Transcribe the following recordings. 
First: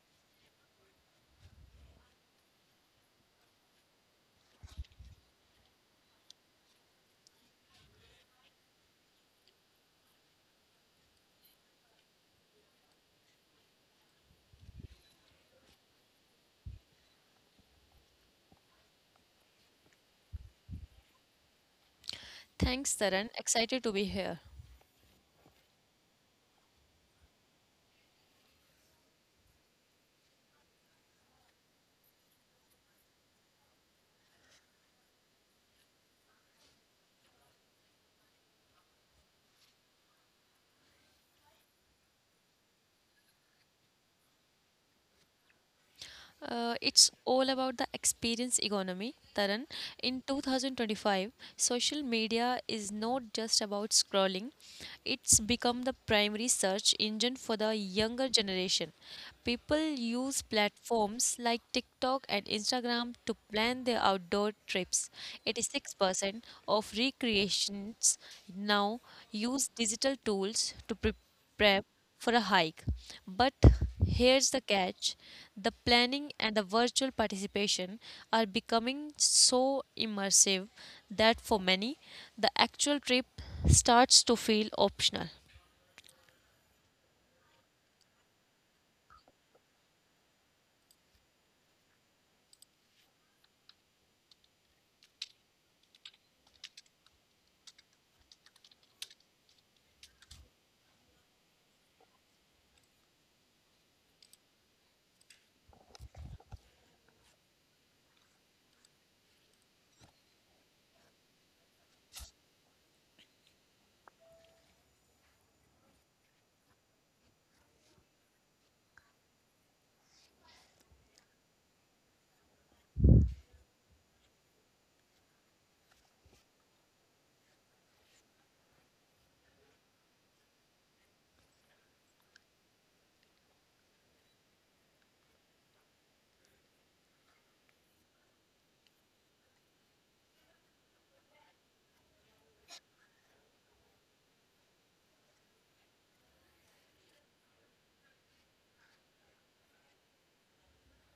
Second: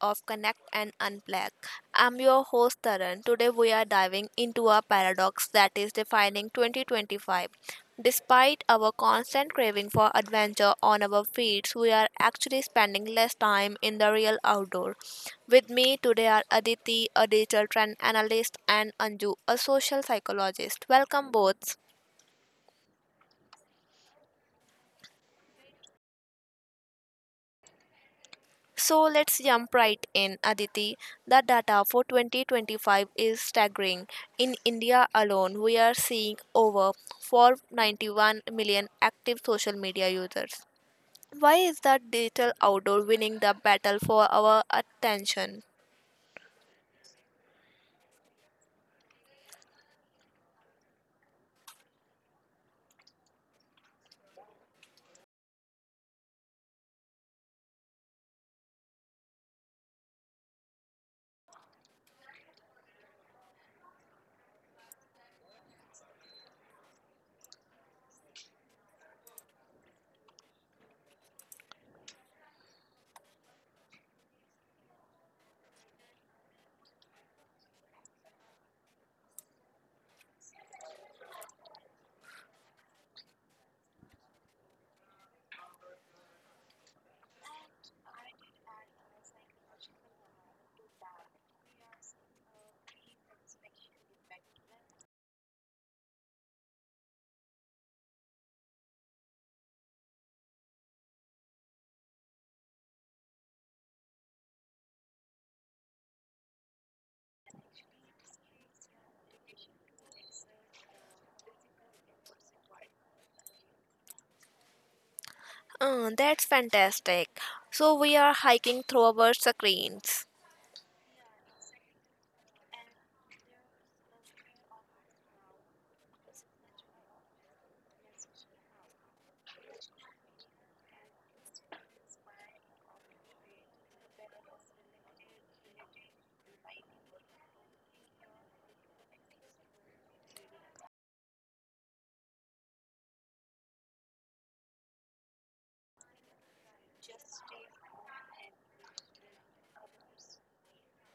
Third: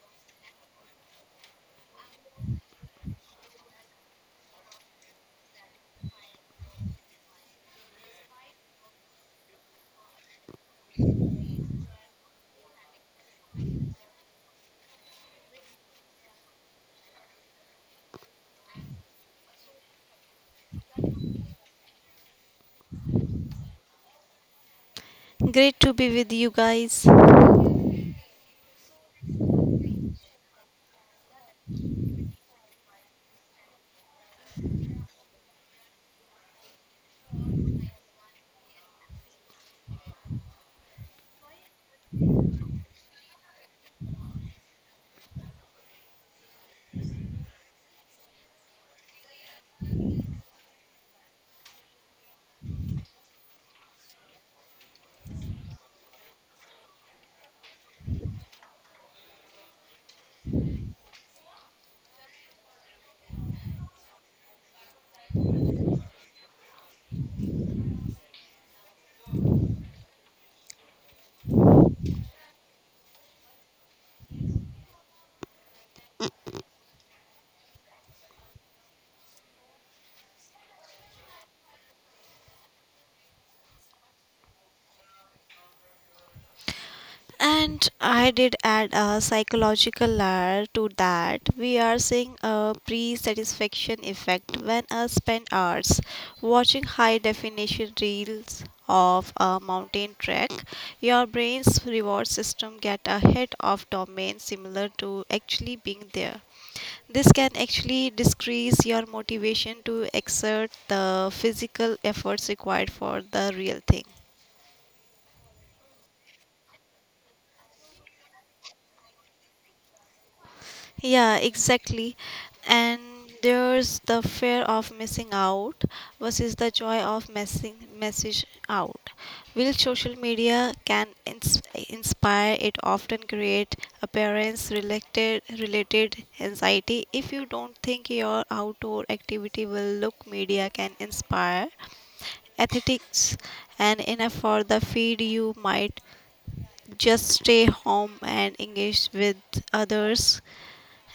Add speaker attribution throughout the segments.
Speaker 1: of Connect and Unplug. I'm your host Taran. Today we are diving into a paradox that is defining 2025. Despite our constant craving for adventure on our feeds, we are actually spending less time in the real outdoor. With me today are Aditi, a digital trend analyst, and Anju, a social psychologist. Welcome both.
Speaker 2: Thanks, Taran. Excited to be here.
Speaker 3: Great to be with you guys.
Speaker 1: So let's jump right in, Aditi. The data for 2025 is staggering. In India alone, we are seeing over 491 million active social media users. Why is that digital outdoor winning the battle for our attention?
Speaker 2: It's all about the experience economy, Taran. In 2025, social media is not just about scrolling, it's become the primary search engine for the younger generation. People use platforms like TikTok and Instagram to plan their outdoor trips. 86% of recreations now use digital tools to prep for a hike. But here's the catch, the planning and the virtual participation are becoming so immersive that for many, the actual trip starts to feel optional.
Speaker 3: And I did add a psychological layer to that. We are seeing a pre satisfaction effect when I spend hours watching high definition reels of a mountain trek. Your brain's reward system get a hit of dopamine similar to actually being there. This can actually decrease your motivation to exert the physical efforts required for the real thing.
Speaker 1: That's fantastic. So we are hiking through our screens.
Speaker 3: Yeah, exactly. And there's the fear of missing out versus the joy of messing message out. While social media can inspire, it often create appearance related anxiety. If you don't think your outdoor activity will look media can inspire athletics and enough for the feed, you might just stay home and engage with others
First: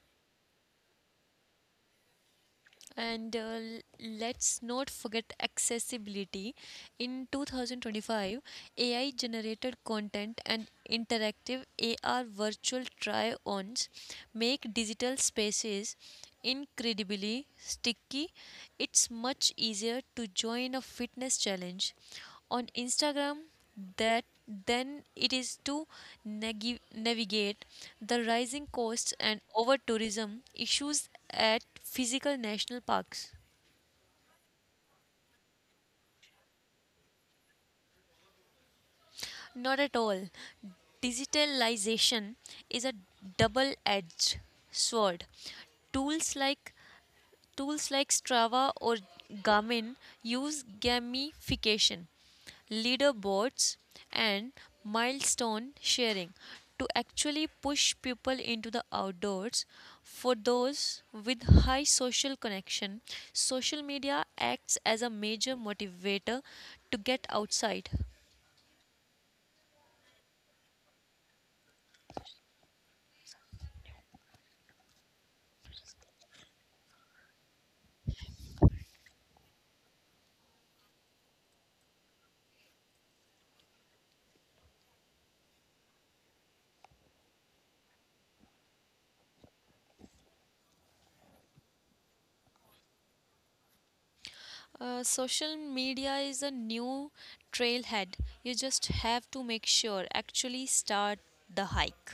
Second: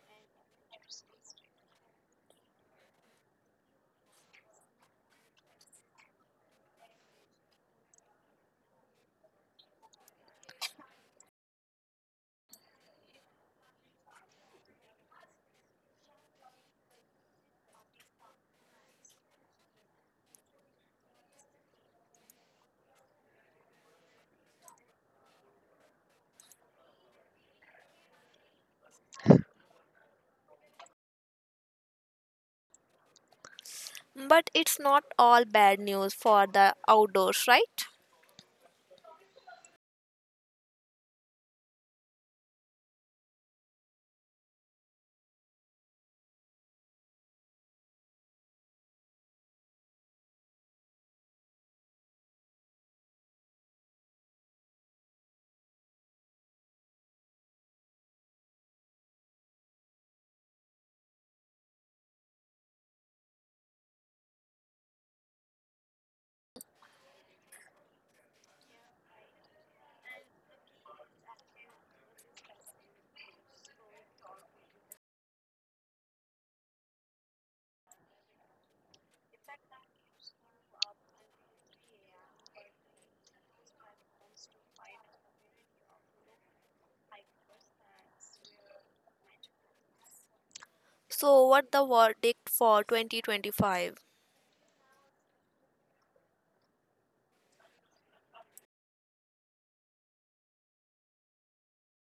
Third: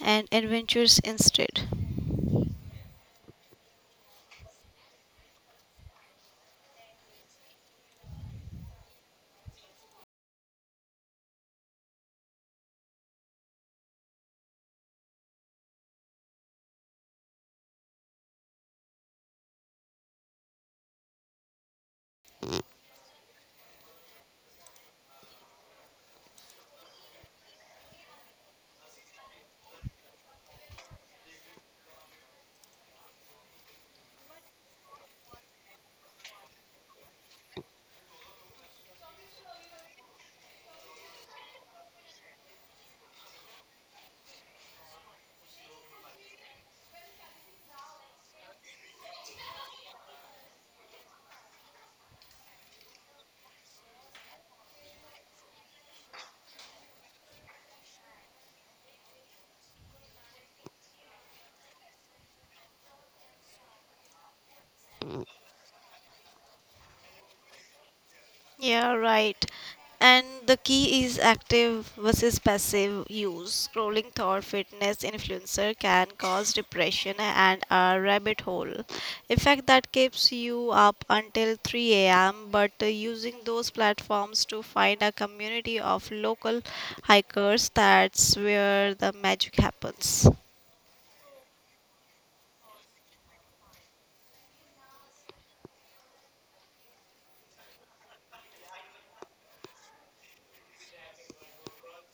Speaker 3: and adventures instead.
Speaker 2: And Let's not forget accessibility. In 2025, AI generated content and interactive AR virtual try ons make digital spaces incredibly sticky. It's much easier to join a fitness challenge on Instagram that then it is to navigate the rising costs and over tourism issues at physical national parks.
Speaker 1: But it's not all bad news for the outdoors, right?
Speaker 2: Not at all. Digitalization is a double edged sword. Tools like Tools like Strava or Garmin use gamification, leaderboards, and milestone sharing to actually push people into the outdoors. For those with high social connection, social media acts as a major motivator to get outside.
Speaker 3: Yeah, right. And the key is active versus passive use. Scrolling thought fitness influencer can cause depression and a rabbit hole effect that keeps you up until 3 a.m. But using those platforms to find a community of local hikers, that's where the magic happens.
Speaker 1: So what the verdict for 2025?
Speaker 2: Social media is a new trailhead. You just have to make sure actually start the hike.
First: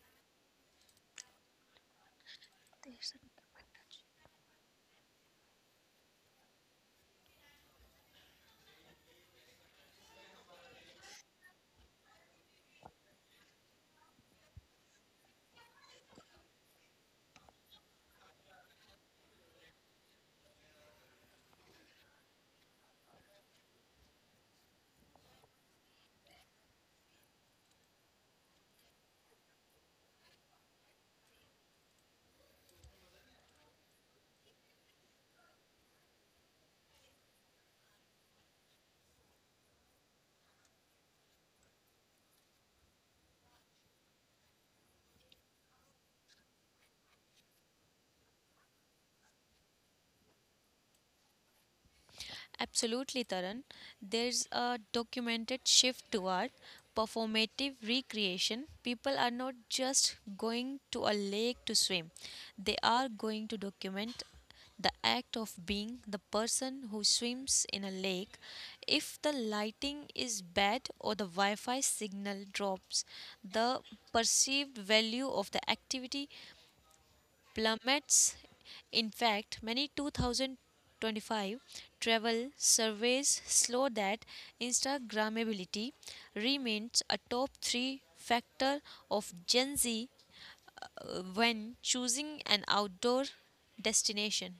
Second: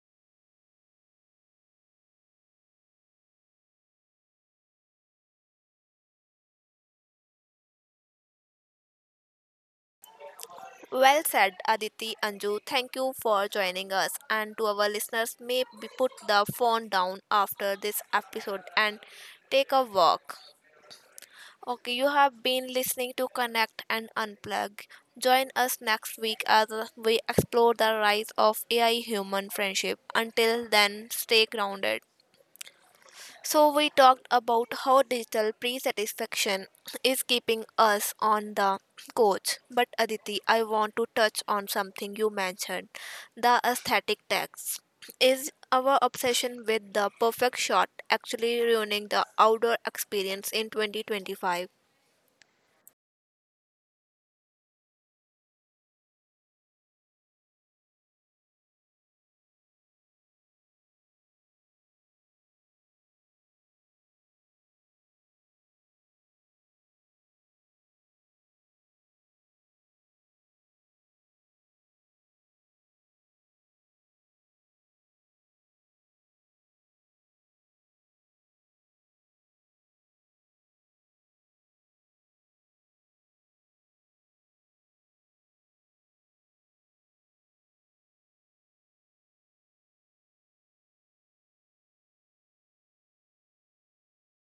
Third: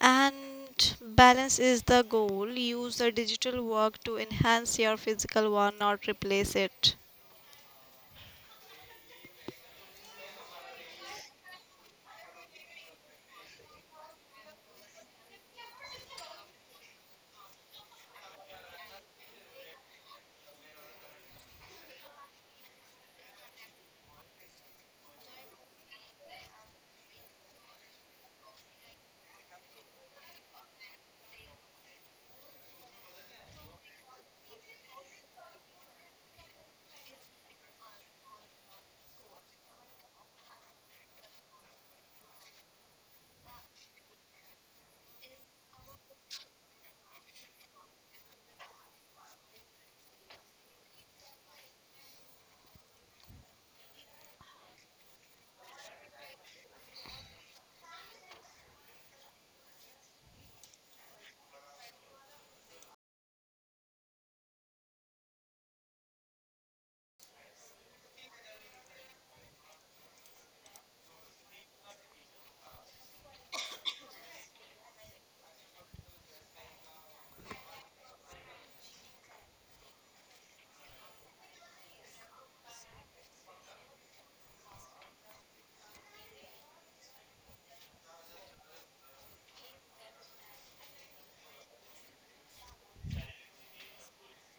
Speaker 3: And balance is the goal. Use the digital work to enhance your physical one, not replace it.
Speaker 1: Well said, Aditi Anju. Thank you for joining us. And to our listeners, may be put the phone down after this episode and take a walk. Okay, you have been listening to Connect and Unplug. Join us next week as we explore the rise of AI human friendship. Until then, stay grounded. So, we talked about how digital pre satisfaction is keeping us on the coach. But, Aditi, I want to touch on something you mentioned the aesthetic tax. Is our obsession with the perfect shot actually ruining the outdoor experience in 2025?
Speaker 2: Absolutely, Taran. There's a documented shift toward performative recreation. People are not just going to a lake to swim, they are going to document the act of being the person who swims in a lake. If the lighting is bad or the Wi Fi signal drops, the perceived value of the activity plummets. In fact, many 2025 travel surveys show that Instagrammability remains a top three factor of Gen Z when choosing an outdoor destination.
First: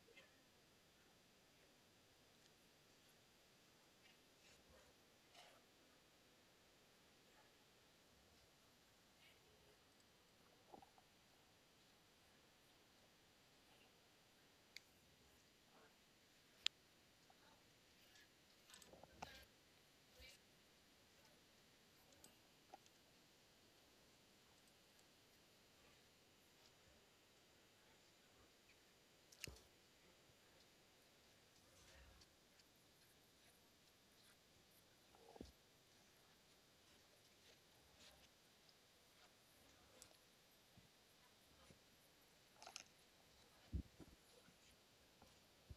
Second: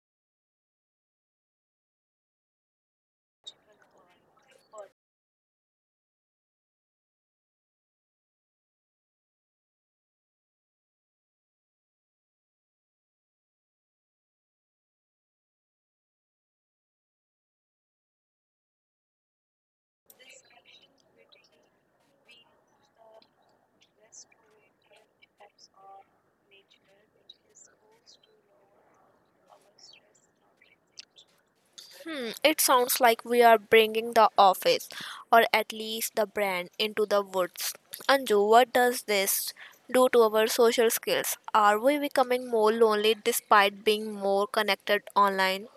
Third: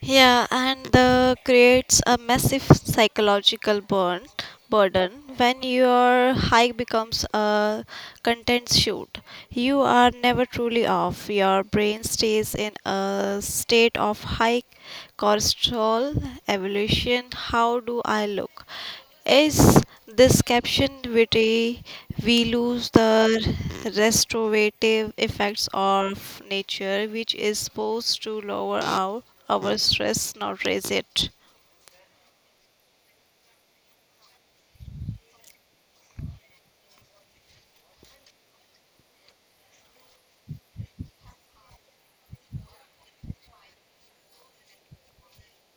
Speaker 3: Yeah, and the creates a massive psychological burn burden when your hike becomes a content shoot. You are never truly off. Your brain stays in a state of high cortisol evolution. How do I look? Is this caption witty? We lose the restorative effects of nature, which is supposed to lower our stress, not raise it.
Speaker 1: Hmm, it sounds like we are bringing the office, or at least the brand, into the woods. Anju, what does this do to our social skills? Are we becoming more lonely despite being more connected online?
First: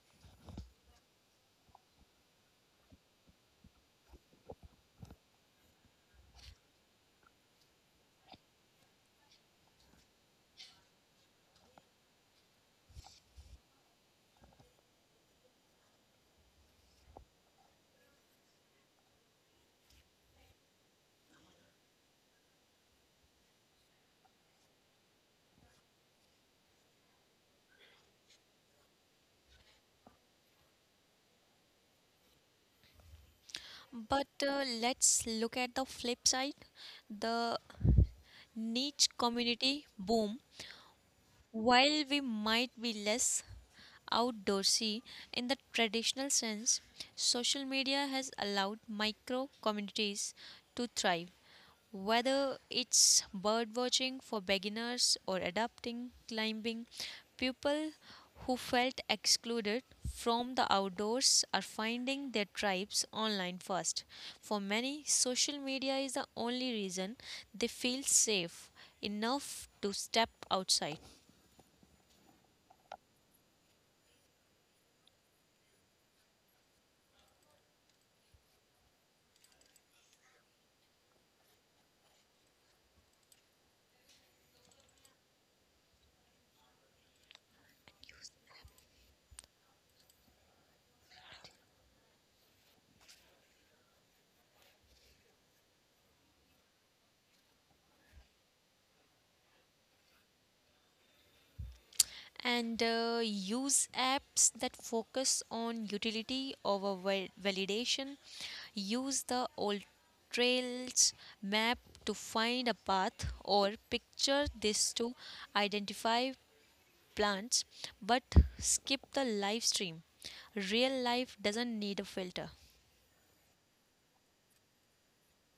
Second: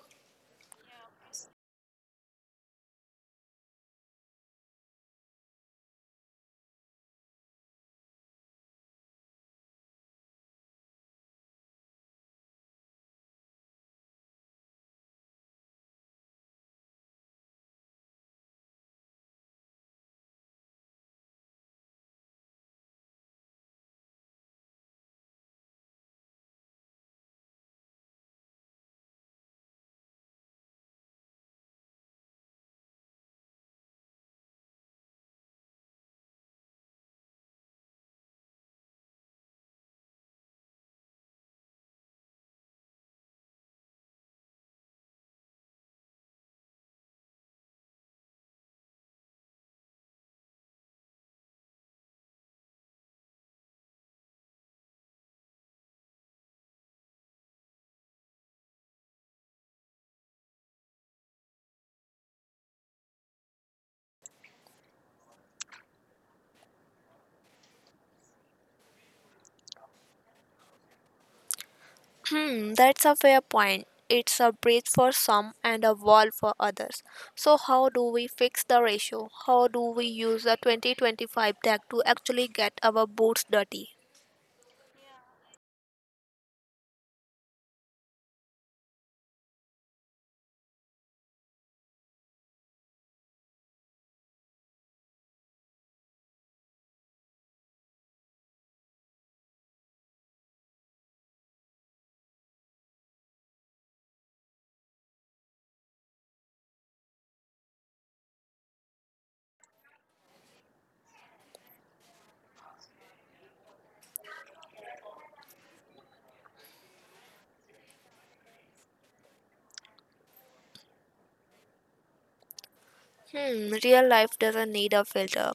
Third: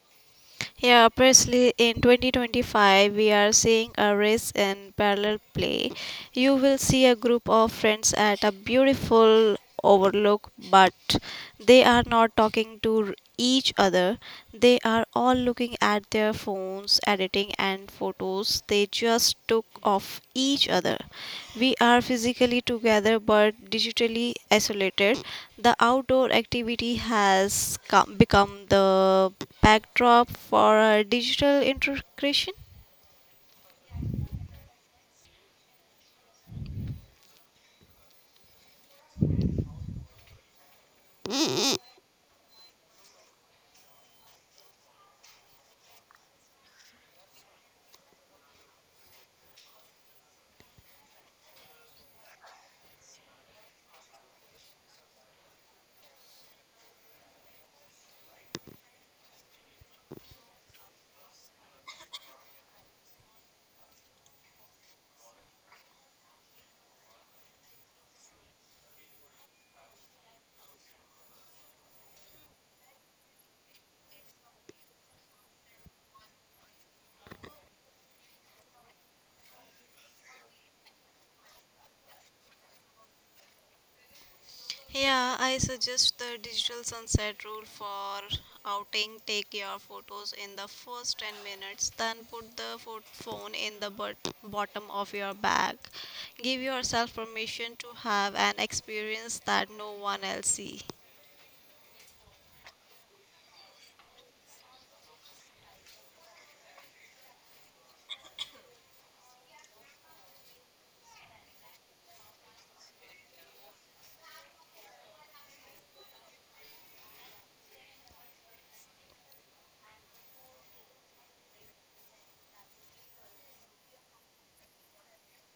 Speaker 3: Yeah, precisely in 2025, we are seeing a race in parallel play. You will see a group of friends at a beautiful overlook, but they are not talking to each other. They are all looking at their phones, editing, and photos. They just took off each other. We are physically together but digitally isolated. The outdoor activity has become the backdrop for our digital integration.
Speaker 2: But Let's look at the flip side, the niche community boom. While we might be less outdoorsy in the traditional sense, social media has allowed micro communities to thrive. Whether it's bird watching for beginners or adapting climbing, people who felt excluded from the outdoors are finding their tribes online first. For many, social media is the only reason they feel safe enough to step outside.
Speaker 1: Hmm, that's a fair point. It's a bridge for some and a wall for others. So, how do we fix the ratio? How do we use the 2025 tag to actually get our boots dirty?
Speaker 3: Yeah, I suggest the digital sunset rule for outing. Take your photos in the first 10 minutes, then put the phone in the bottom of your bag. Give yourself permission to have an experience that no one else see.
Speaker 2: And Use apps that focus on utility over validation. Use the old trails map to find a path or picture this to identify plants, but skip the live stream. Real life doesn't need a filter.
Speaker 1: Hmm, real life doesn't need a filter.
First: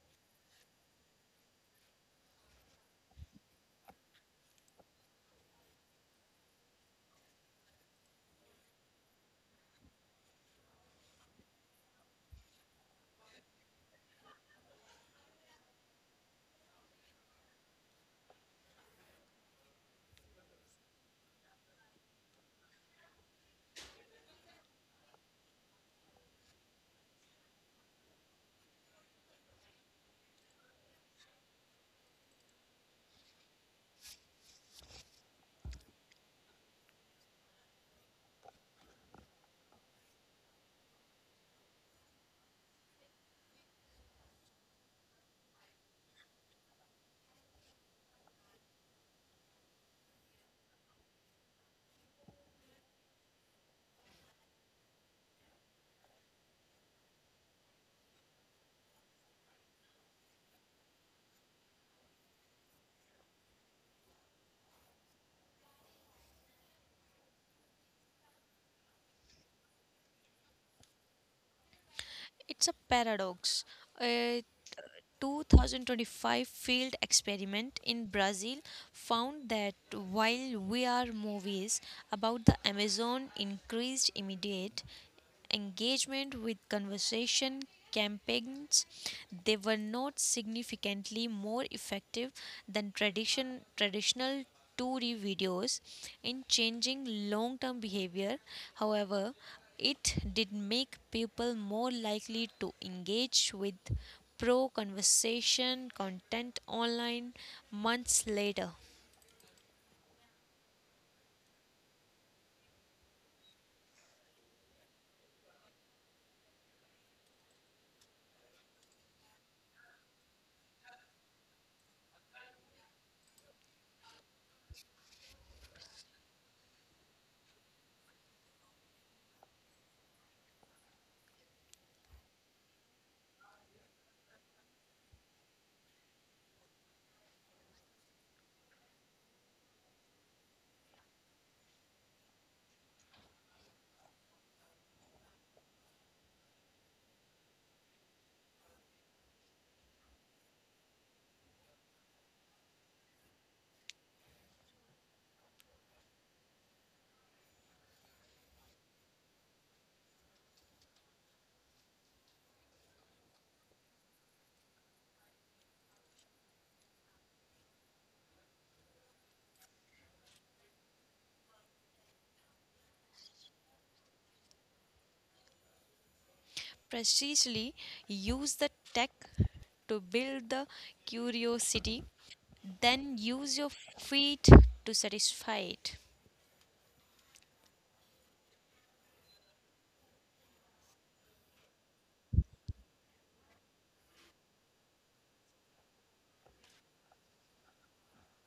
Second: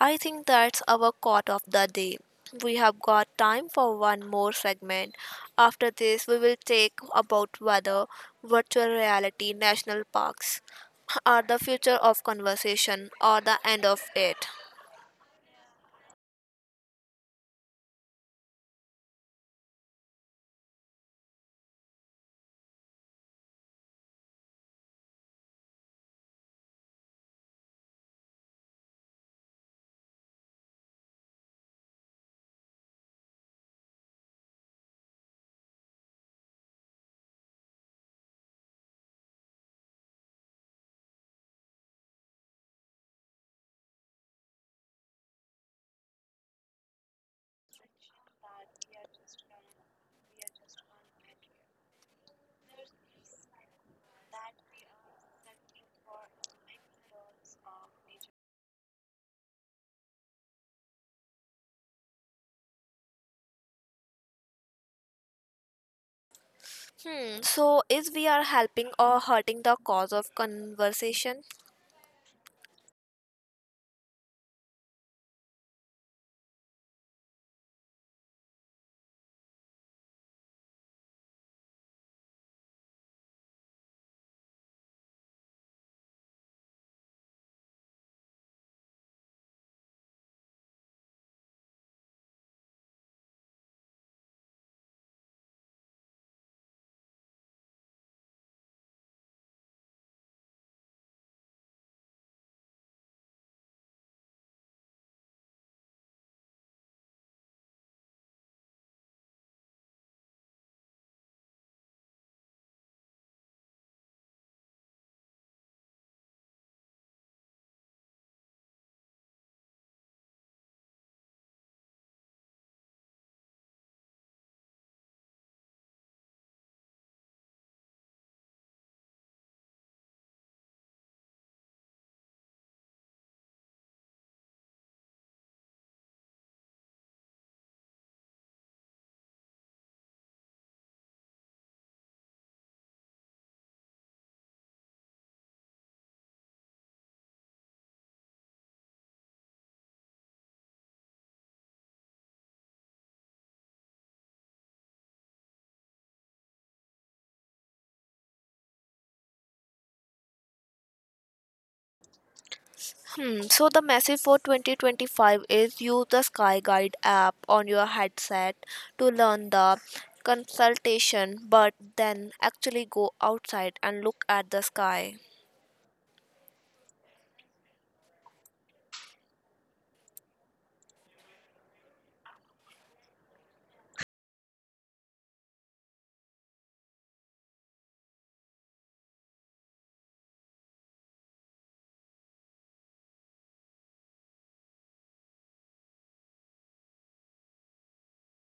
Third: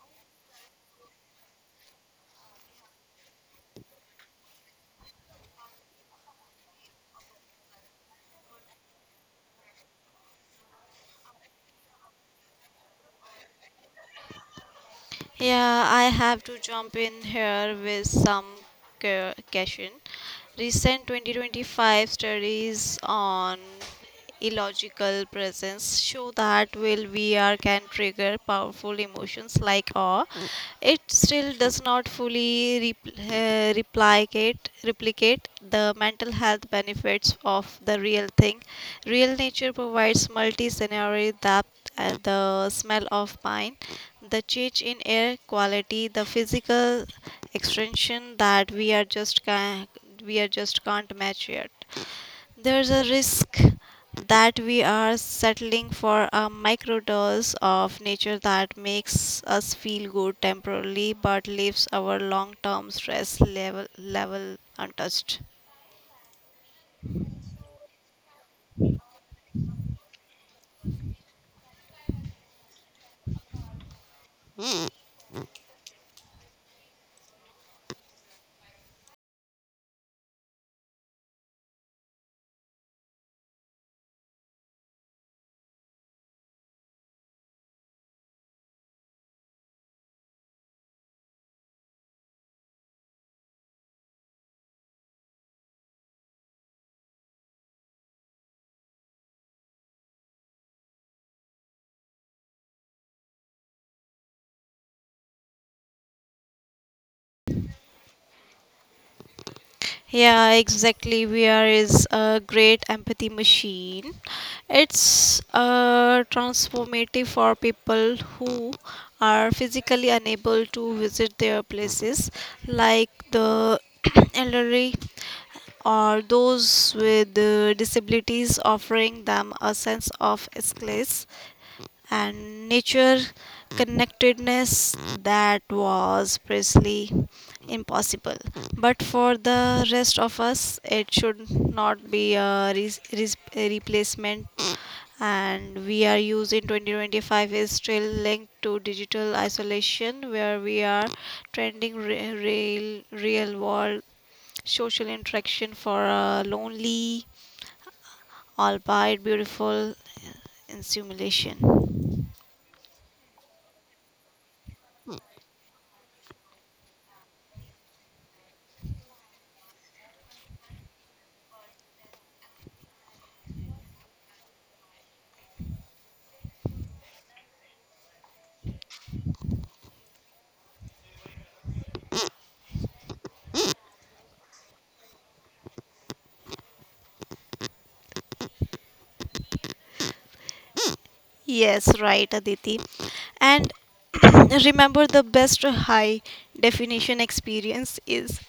Speaker 1: I think that's our quote of the day. We have got time for one more segment. After this, we will take about whether virtual reality national parks are the future of conversation or the end of it.
Speaker 3: Yeah, I have to jump in here with some caution. Recent 2025 studies on illogical presence show that while VR can trigger powerful emotions like awe, it still does not fully replicate the mental health benefits of the real thing. Real nature provides multi-scenario depth and the smell of pine, the change in air quality, the physical extension that we are just can't match yet. There's a risk that we are settling for a microdose of nature that makes us feel good temporarily but leaves our long-term stress level untouched.
Speaker 1: Hmm, so is we are helping or hurting the cause of conversation?
Speaker 2: It's a paradox. Uh, 2025 field experiment in Brazil found that while VR movies about the Amazon increased immediate engagement with conversation campaigns, they were not significantly more effective than traditional 2D videos in changing long term behavior. However, it did make people more likely to engage with pro conversation content online months later.
Speaker 3: Yeah, exactly. VR is a great empathy machine. It's transformative for people who are physically unable to visit their places, like the elderly or those with disabilities, offering them a sense of escape and nature connectedness that was precisely impossible. But for the rest of us, it should not be a replacement. And we are using 2025 is still linked to digital isolation, where we are trending real real world social interaction for a lonely, albeit beautiful, simulation.
Speaker 1: Hmm, so the message for 2025 is use the Sky Guide app on your headset to learn the consultation, but then actually go outside and look at the sky.
Speaker 2: Precisely, use the tech to build the curiosity, then use your feet to satisfy it.
Speaker 3: Yes, right, Aditi. And remember, the best high definition experience is.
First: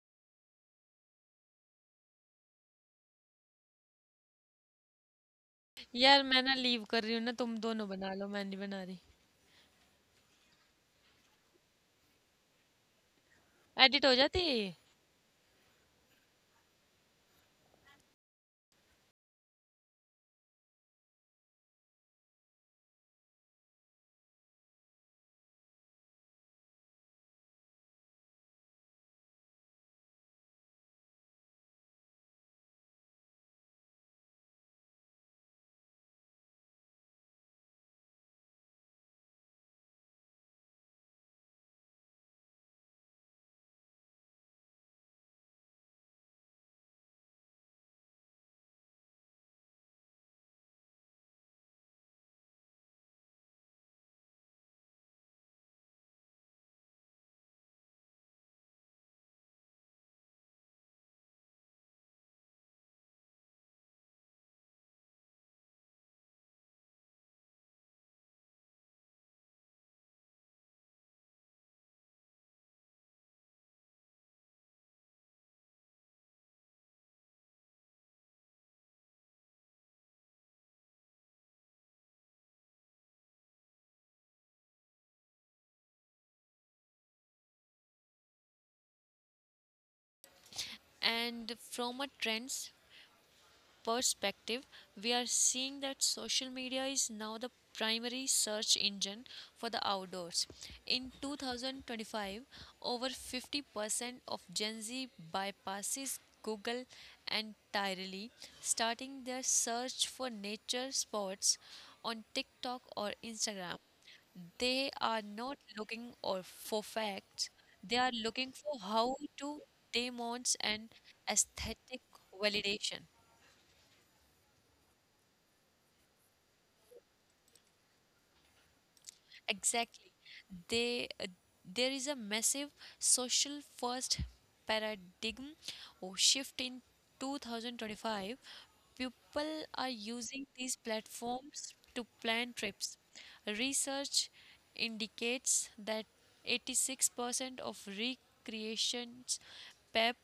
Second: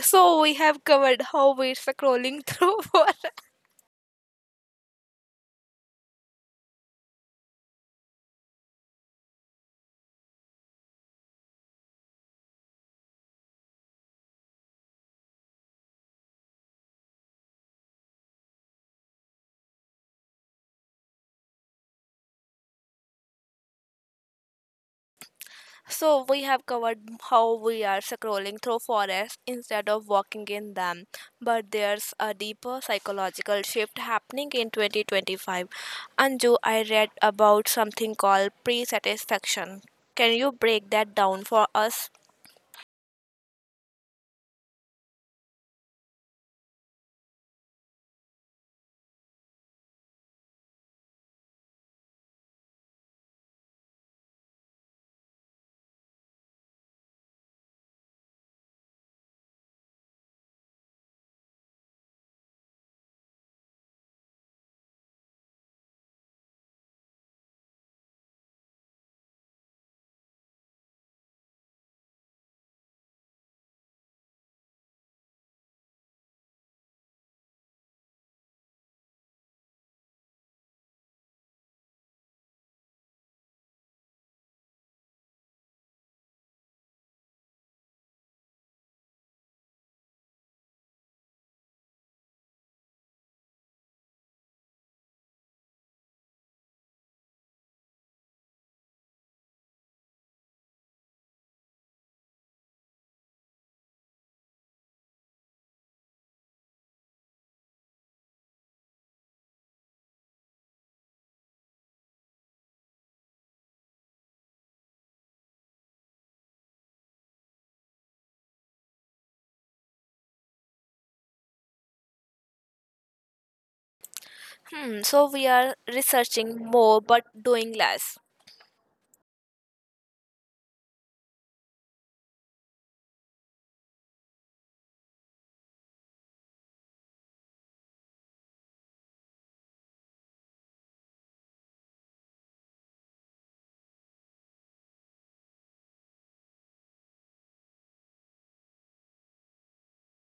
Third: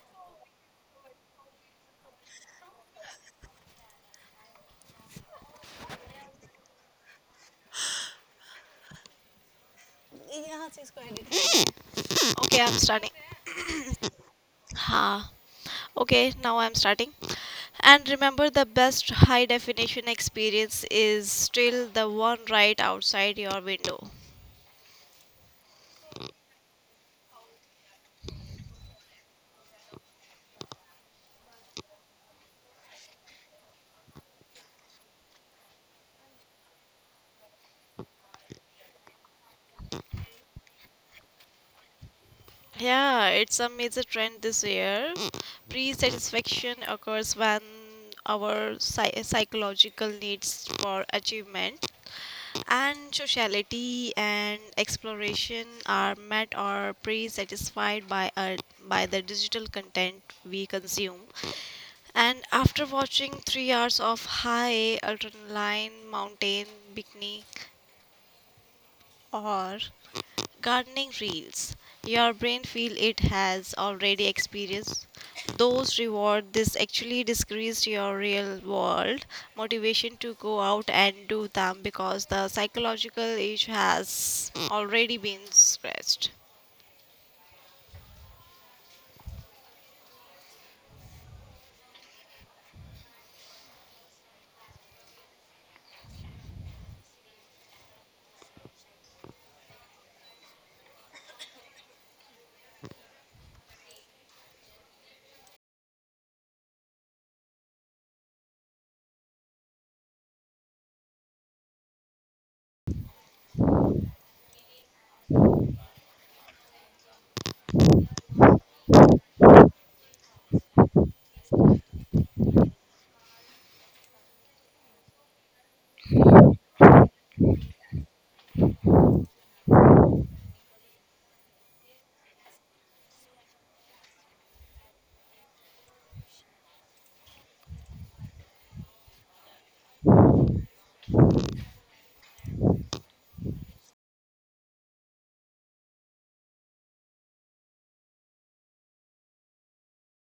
Speaker 1: So we have covered how we're scrolling through for
Speaker 2: यार मैं ना leave कर रही हूँ ना तुम दोनों बना लो मैं नहीं बना रही
Speaker 3: Okay, I'm starting.
Speaker 2: एडिट हो जाती.
Speaker 3: Ha. Okay, now I'm starting. And remember, the best high definition experience is still the one right outside your window.
Speaker 1: So we have covered how we are scrolling through forests instead of walking in them, but there's a deeper psychological shift happening in 2025. Anju, I read about something called pre-satisfaction. Can you break that down for us?
Speaker 3: Yeah, it's a major trend this year. Pre satisfaction occurs when our psychological needs for achievement and sociality and exploration are met or pre-satisfied by by the digital content we consume, and after watching 3 hours of high adrenaline mountain bikini or gardening reels. Your brain feel it has already experienced those reward. This actually decreased your real world motivation to go out and do them because the psychological itch has already been scratched.
Speaker 2: And from a trends perspective, we are seeing that social media is now the primary search engine for the outdoors. In 2025, over 50% of Gen Z bypasses Google entirely, starting their search for nature spots on TikTok or Instagram. They are not looking or for facts, they are looking for how to demons and aesthetic validation.
Speaker 1: Hmm, so we are researching more but doing less.
Speaker 2: Exactly. They, uh, there is a massive social first paradigm or shift in 2025. People are using these platforms to plan trips. Research indicates that 86% of recreations prep,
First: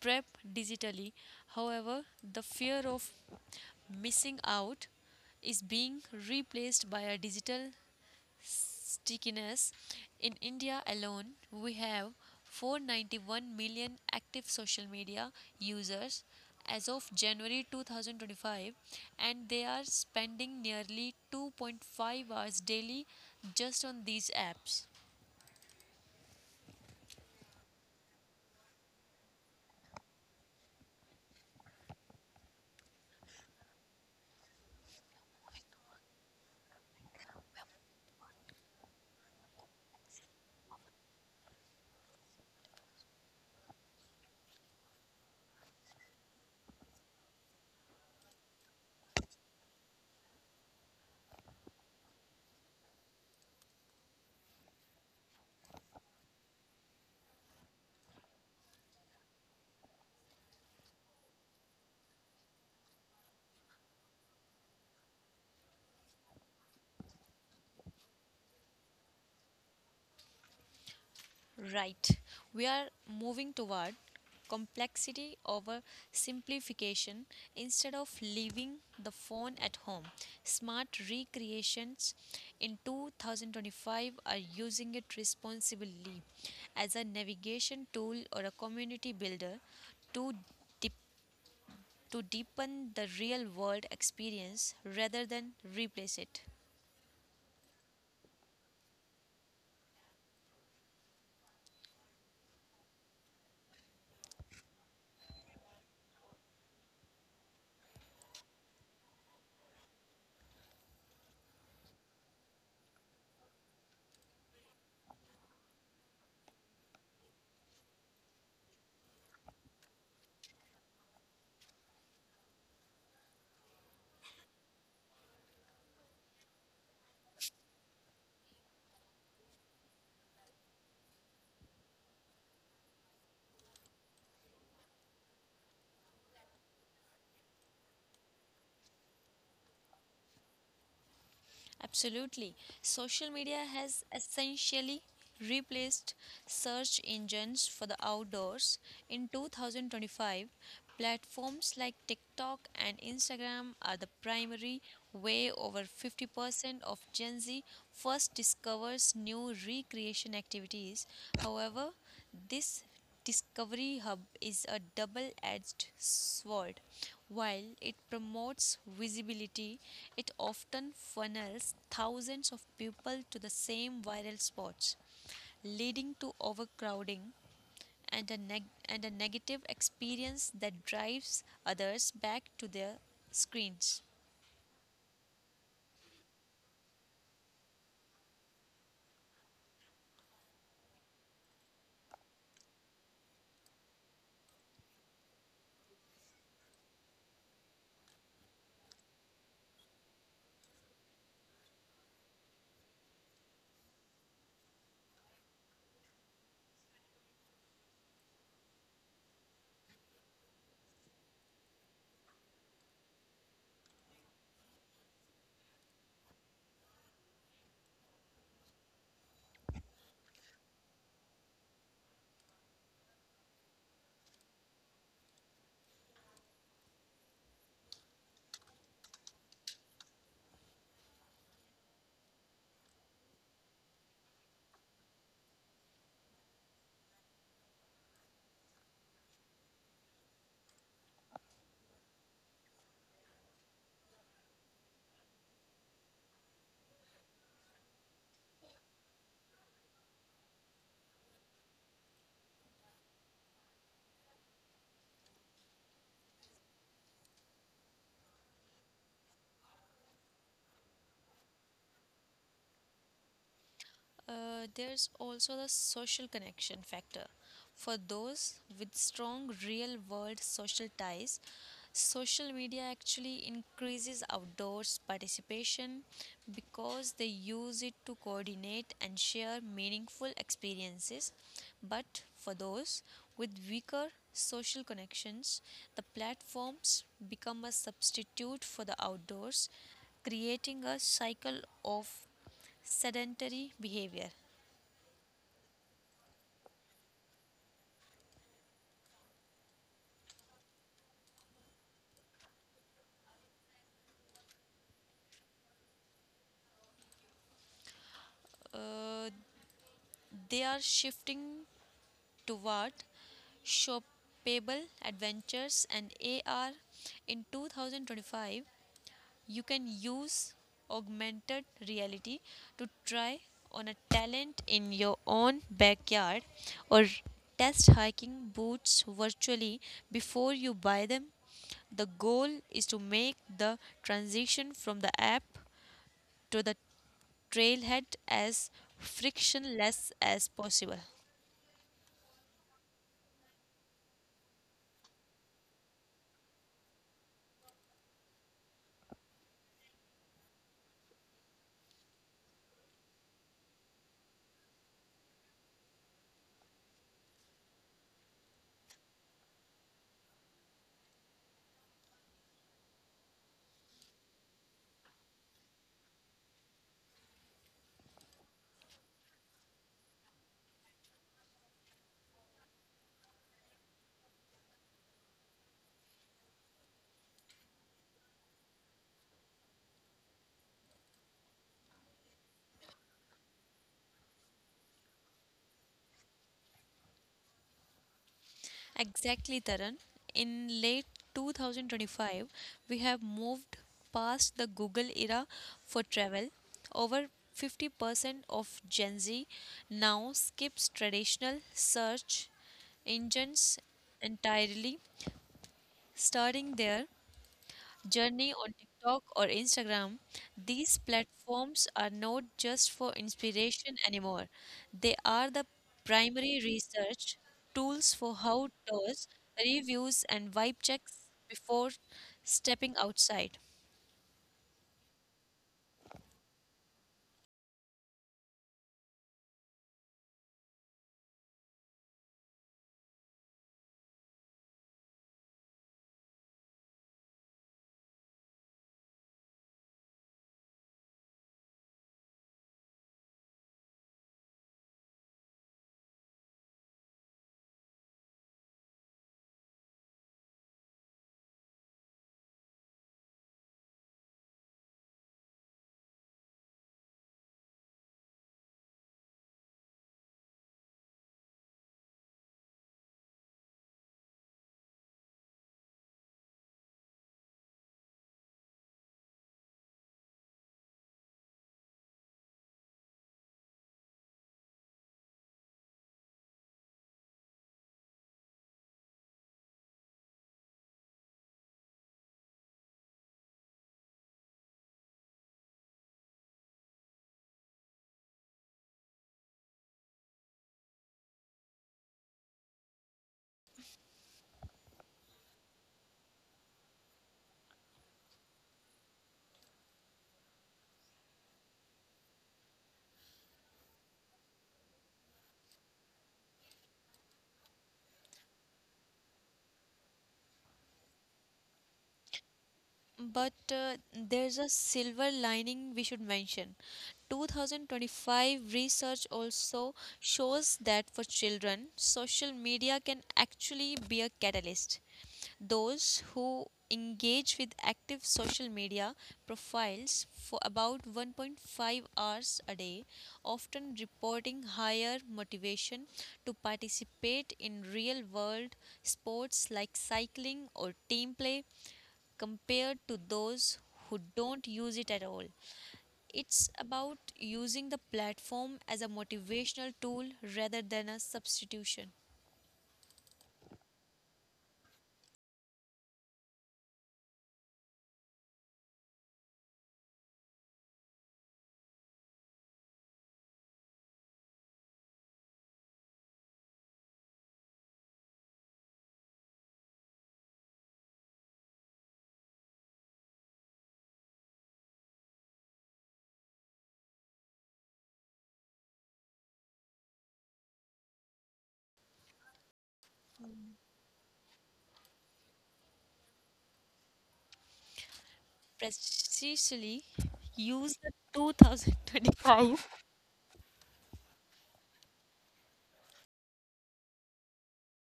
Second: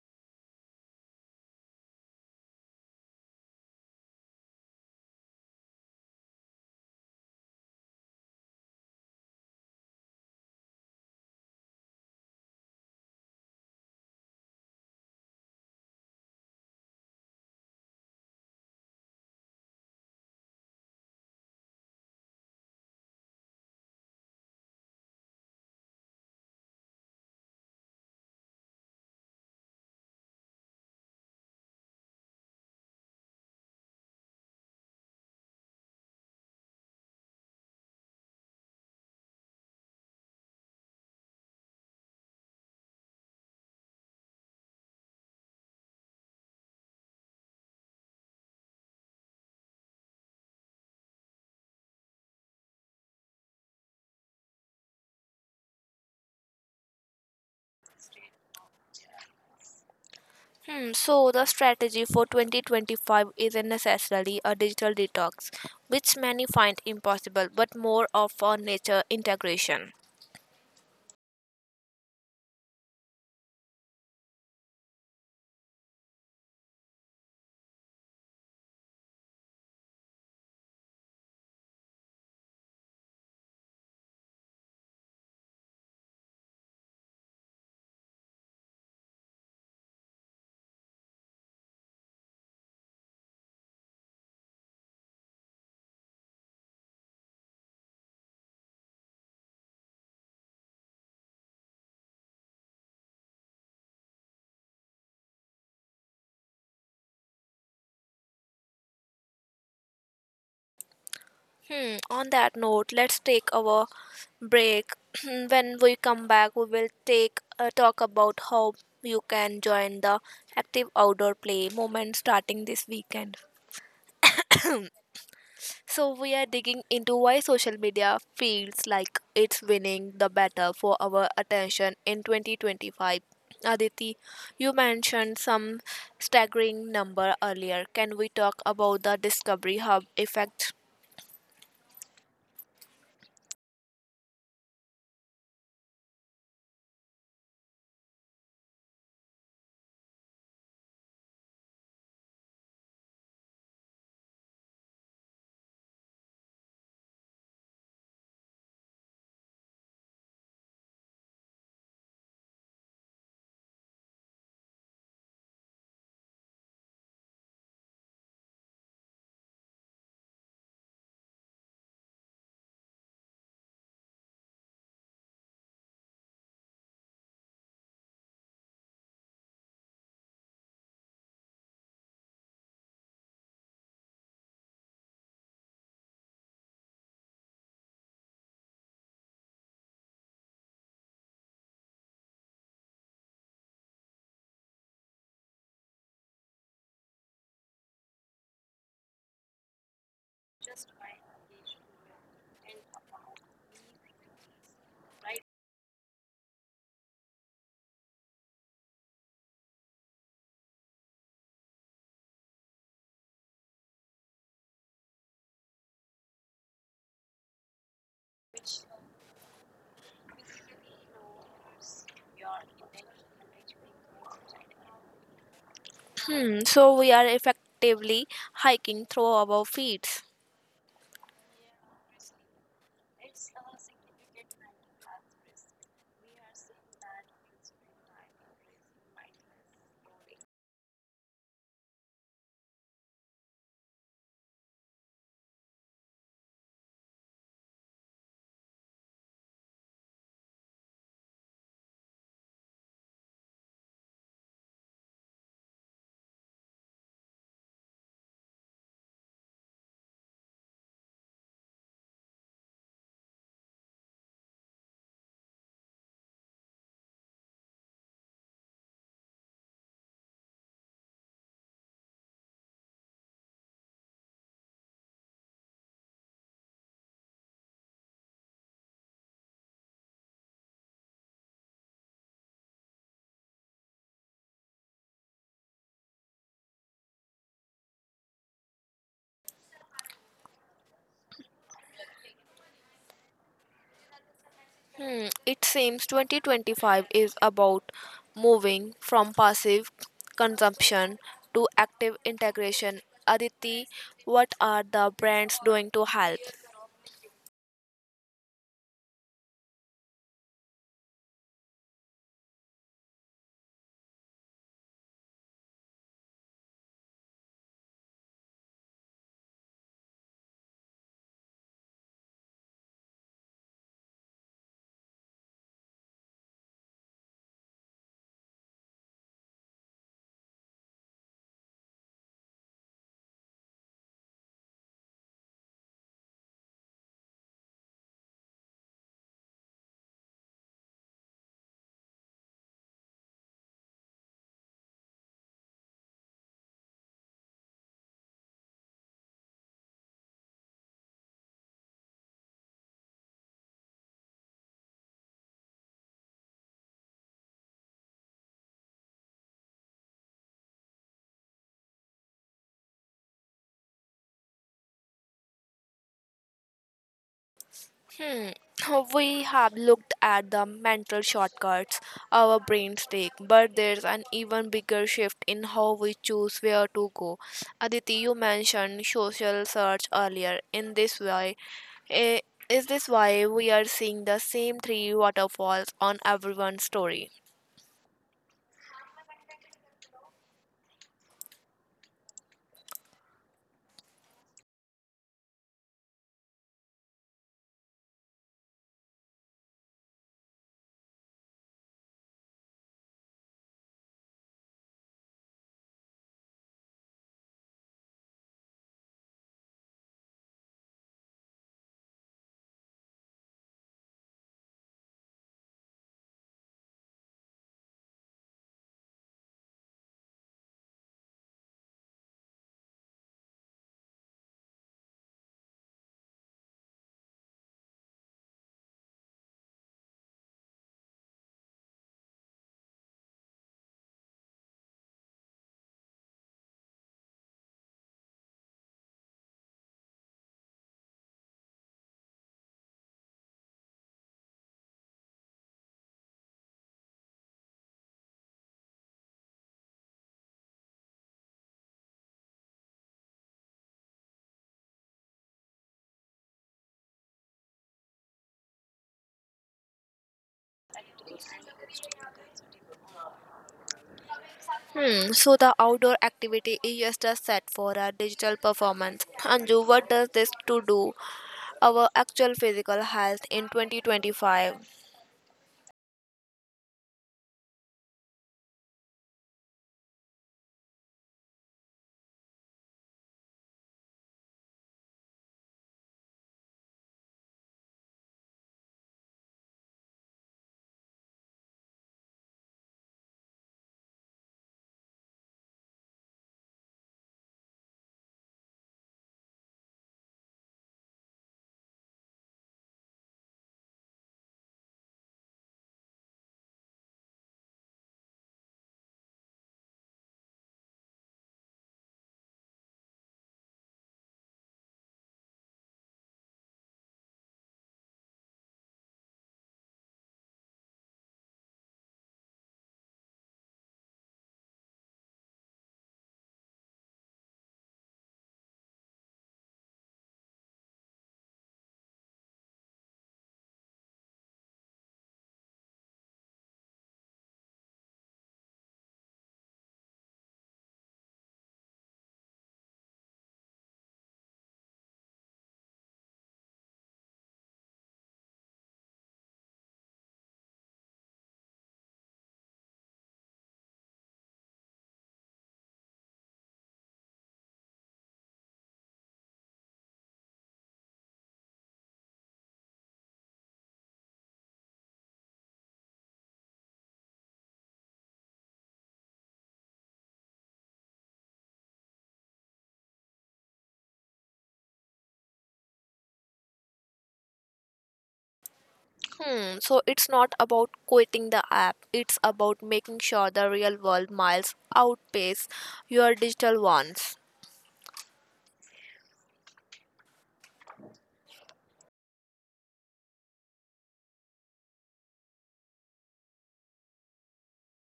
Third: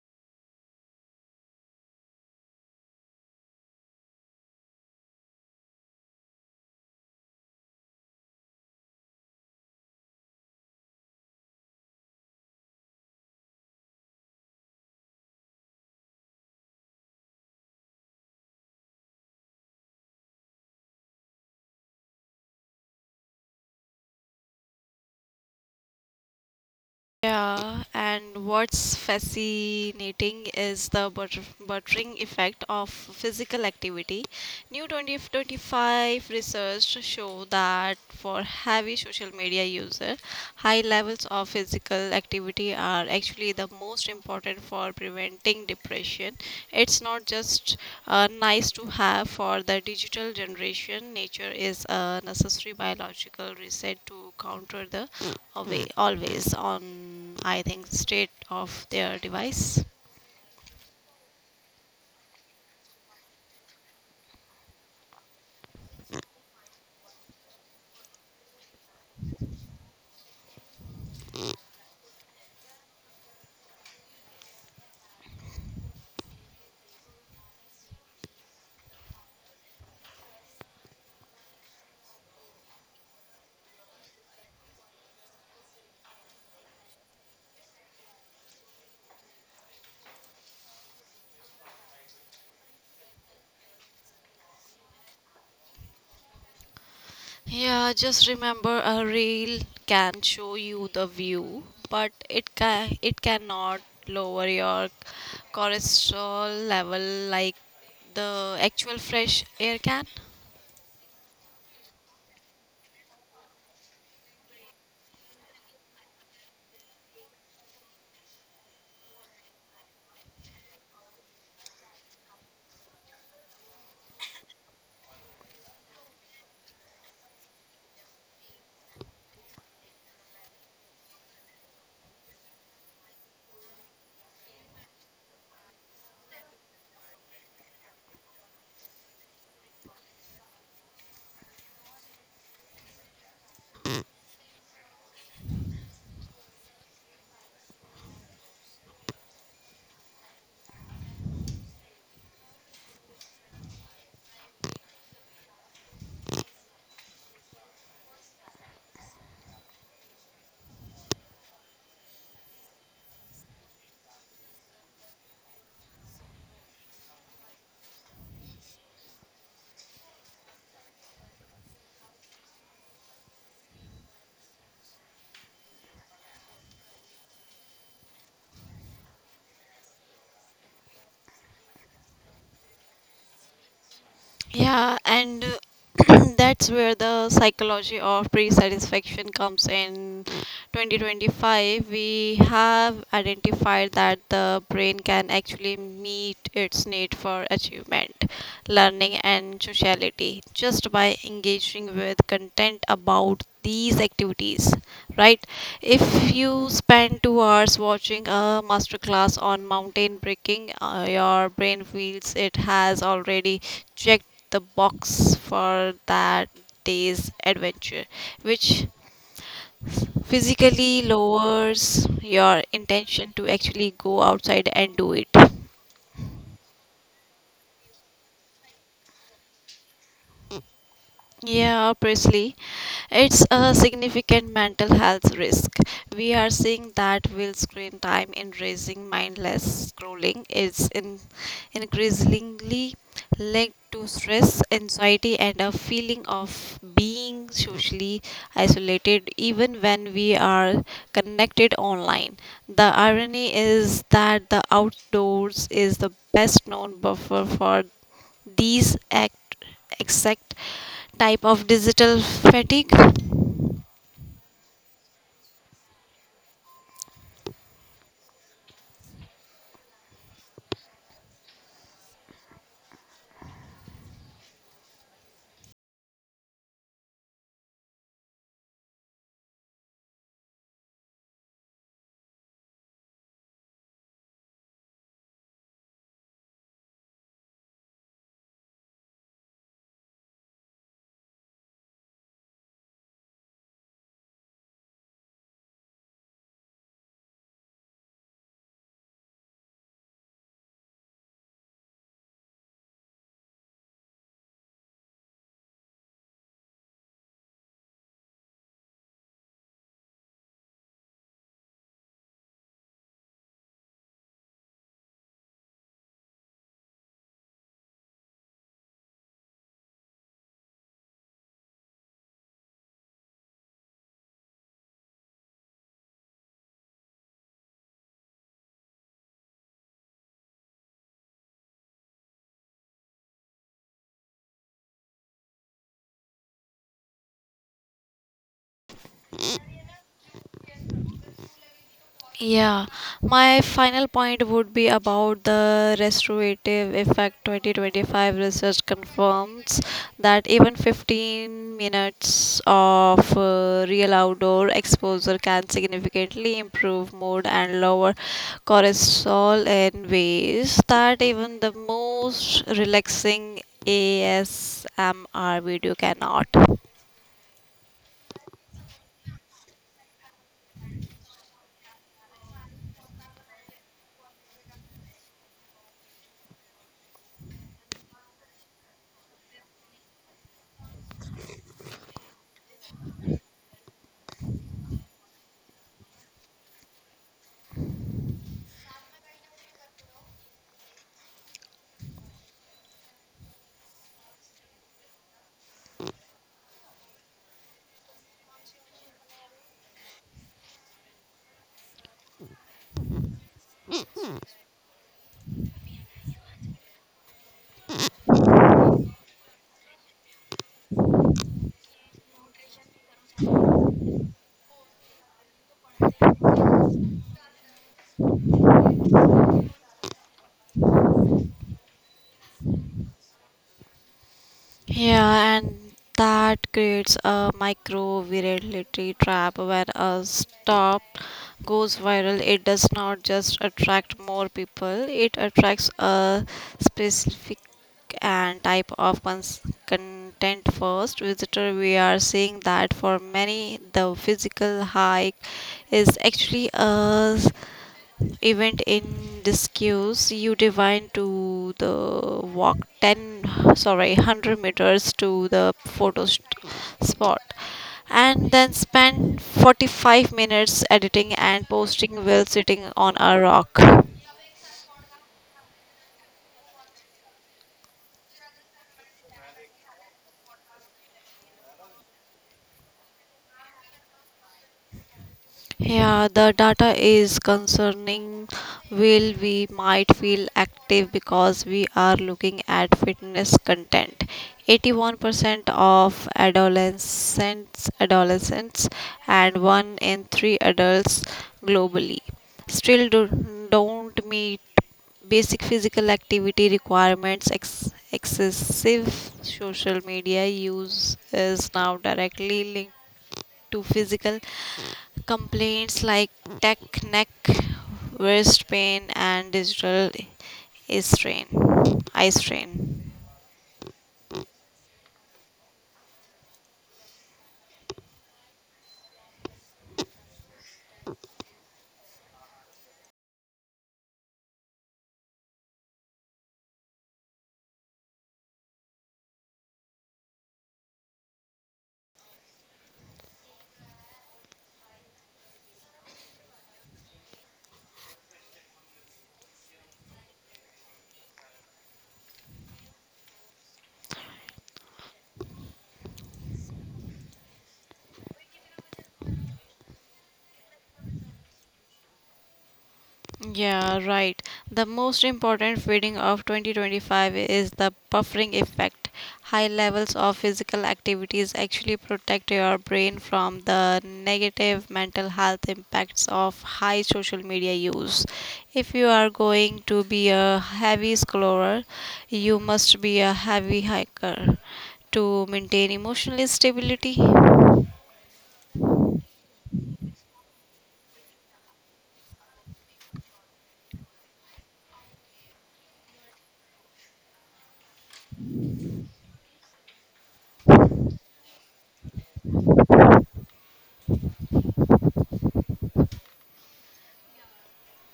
Speaker 2: prep digitally. However, the fear of missing out is being replaced by a digital stickiness. In India alone, we have 491 million active social media users as of January 2025, and they are spending nearly 2.5 hours daily just on these apps.
Speaker 3: Yeah, and what's fascinating is the buttering effect of physical activity. New 2025 research show that for heavy social media user, high levels of physical activity are actually the most important for preventing depression. It's not just nice to have for the digital generation. Nature is a necessary biological reset to counter the always on, I think, state of their device.
Speaker 1: Hmm, so the strategy for 2025 isn't necessarily a digital detox, which many find impossible, but more of a nature integration.
Speaker 2: Right. We are moving toward complexity over simplification. Instead of leaving the phone at home, smart recreations in 2025 are using it responsibly as a navigation tool or a community builder to dip- to deepen the real world experience rather than replace it.
Speaker 3: Yeah, just remember a reel can show you the view, but it cannot lower your cholesterol level like the actual fresh air can.
Speaker 1: Hmm, on that note, let's take our break. When we come back, we will take a talk about how you can join the active outdoor play movement starting this weekend. So we are digging into why social media feels like it's winning the battle for our attention in 2025. Aditi, you mentioned some staggering number earlier. Can we talk about the discovery hub effect?
Speaker 2: Absolutely. Social media has essentially replaced search engines for the outdoors. In 2025, platforms like TikTok and Instagram are the primary way over 50% of Gen Z first discovers new recreation activities. However, this Discovery Hub is a double edged sword. While it promotes visibility, it often funnels thousands of people to the same viral spots, leading to overcrowding and a, negative experience that drives others back to their screens.
Speaker 3: Yeah, and that's where the psychology of pre-satisfaction comes in. 2025, we have identified that the brain can actually meet its need for achievement, learning, and sociality just by engaging with content about these activities. Right, if you spend 2 hours watching a masterclass on mountain biking, your brain feels it has already checked the box for that day's adventure, which physically lowers your intention to actually go outside and do it.
Speaker 1: Hmm, so we are effectively hiking through our feet.
Speaker 3: Yeah, precisely. It's a significant mental health risk. We are seeing that while screen time in raising mindless scrolling is in increasingly linked to stress, anxiety, and a feeling of being socially isolated, even when we are connected online. The irony is that the outdoors is the best known buffer for these act exact type of digital fatigue.
Speaker 2: There's also the social connection factor. For those with strong real world social ties, social media actually increases outdoors participation because they use it to coordinate and share meaningful experiences. But for those with weaker social connections, the platforms become a substitute for the outdoors, creating a cycle of sedentary behavior.
Speaker 1: Hmm, it seems 2025 is about moving from passive consumption to active integration. Aditi, what are the brands doing to help?
Speaker 2: Uh, they are shifting toward shoppable adventures and AR. In 2025, you can use augmented reality to try on a talent in your own backyard or test hiking boots virtually before you buy them. The goal is to make the transition from the app to the trailhead as frictionless as possible.
Speaker 3: Yeah, my final point would be about the restorative effect. 2025 research confirms that even 15 minutes of real outdoor exposure can significantly improve mood and lower cortisol in ways that even the most relaxing ASMR video cannot.
Speaker 1: Hmm. We have looked at the mental shortcuts our brains take, but there's an even bigger shift in how we choose where to go. Aditi, you mentioned social search earlier. In this way, eh, is this why we are seeing the same three waterfalls on everyone's story?
Speaker 2: Exactly, Taran. In late 2025, we have moved past the Google era for travel. Over 50% of Gen Z now skips traditional search engines entirely, starting their journey on TikTok or Instagram. These platforms are not just for inspiration anymore. They are the primary research tools for how tours, reviews, and vibe checks before stepping outside.
Speaker 3: Yeah, and that creates a micro virality trap where a stop goes viral. It does not just attract more people, it attracts a specific and type of content first visitor. We are seeing that for many, the physical hike is actually a event in discuss you divine to the walk 10, sorry, 100 meters to the photo spot, and then spend 45 minutes editing and posting while sitting on a rock.
Speaker 1: Hmm, so the outdoor activity is just a set for a digital performance. Anju, what does this to do our actual physical health in 2025?
Speaker 3: Yeah, the data is concerning. Will we might feel active because we are looking at fitness content. 81% of adolescents, and one in three adults globally still do, don't meet basic physical activity requirements. Excessive social media use is now directly linked to physical complaints like tech neck, wrist pain, and digital eye strain. Eye strain.
Speaker 2: But There's a silver lining we should mention. 2025 research also shows that for children, social media can actually be a catalyst. Those who engage with active social media profiles for about 1.5 hours a day, often reporting higher motivation to participate in real world sports like cycling or team play compared to those who don't use it at all. It's about using the platform as a motivational tool rather than a substitution.
Speaker 3: Yeah, right. The most important finding of 2025 is the buffering effect. High levels of physical activities actually protect your brain from the negative mental health impacts of high social media use. If you are going to be a heavy scroller, you must be a heavy hiker to maintain emotional stability.
Speaker 1: Hmm, so it's not about quitting the app, it's about making sure the real world miles outpace your digital ones.
Speaker 2: Precisely, use the 2025.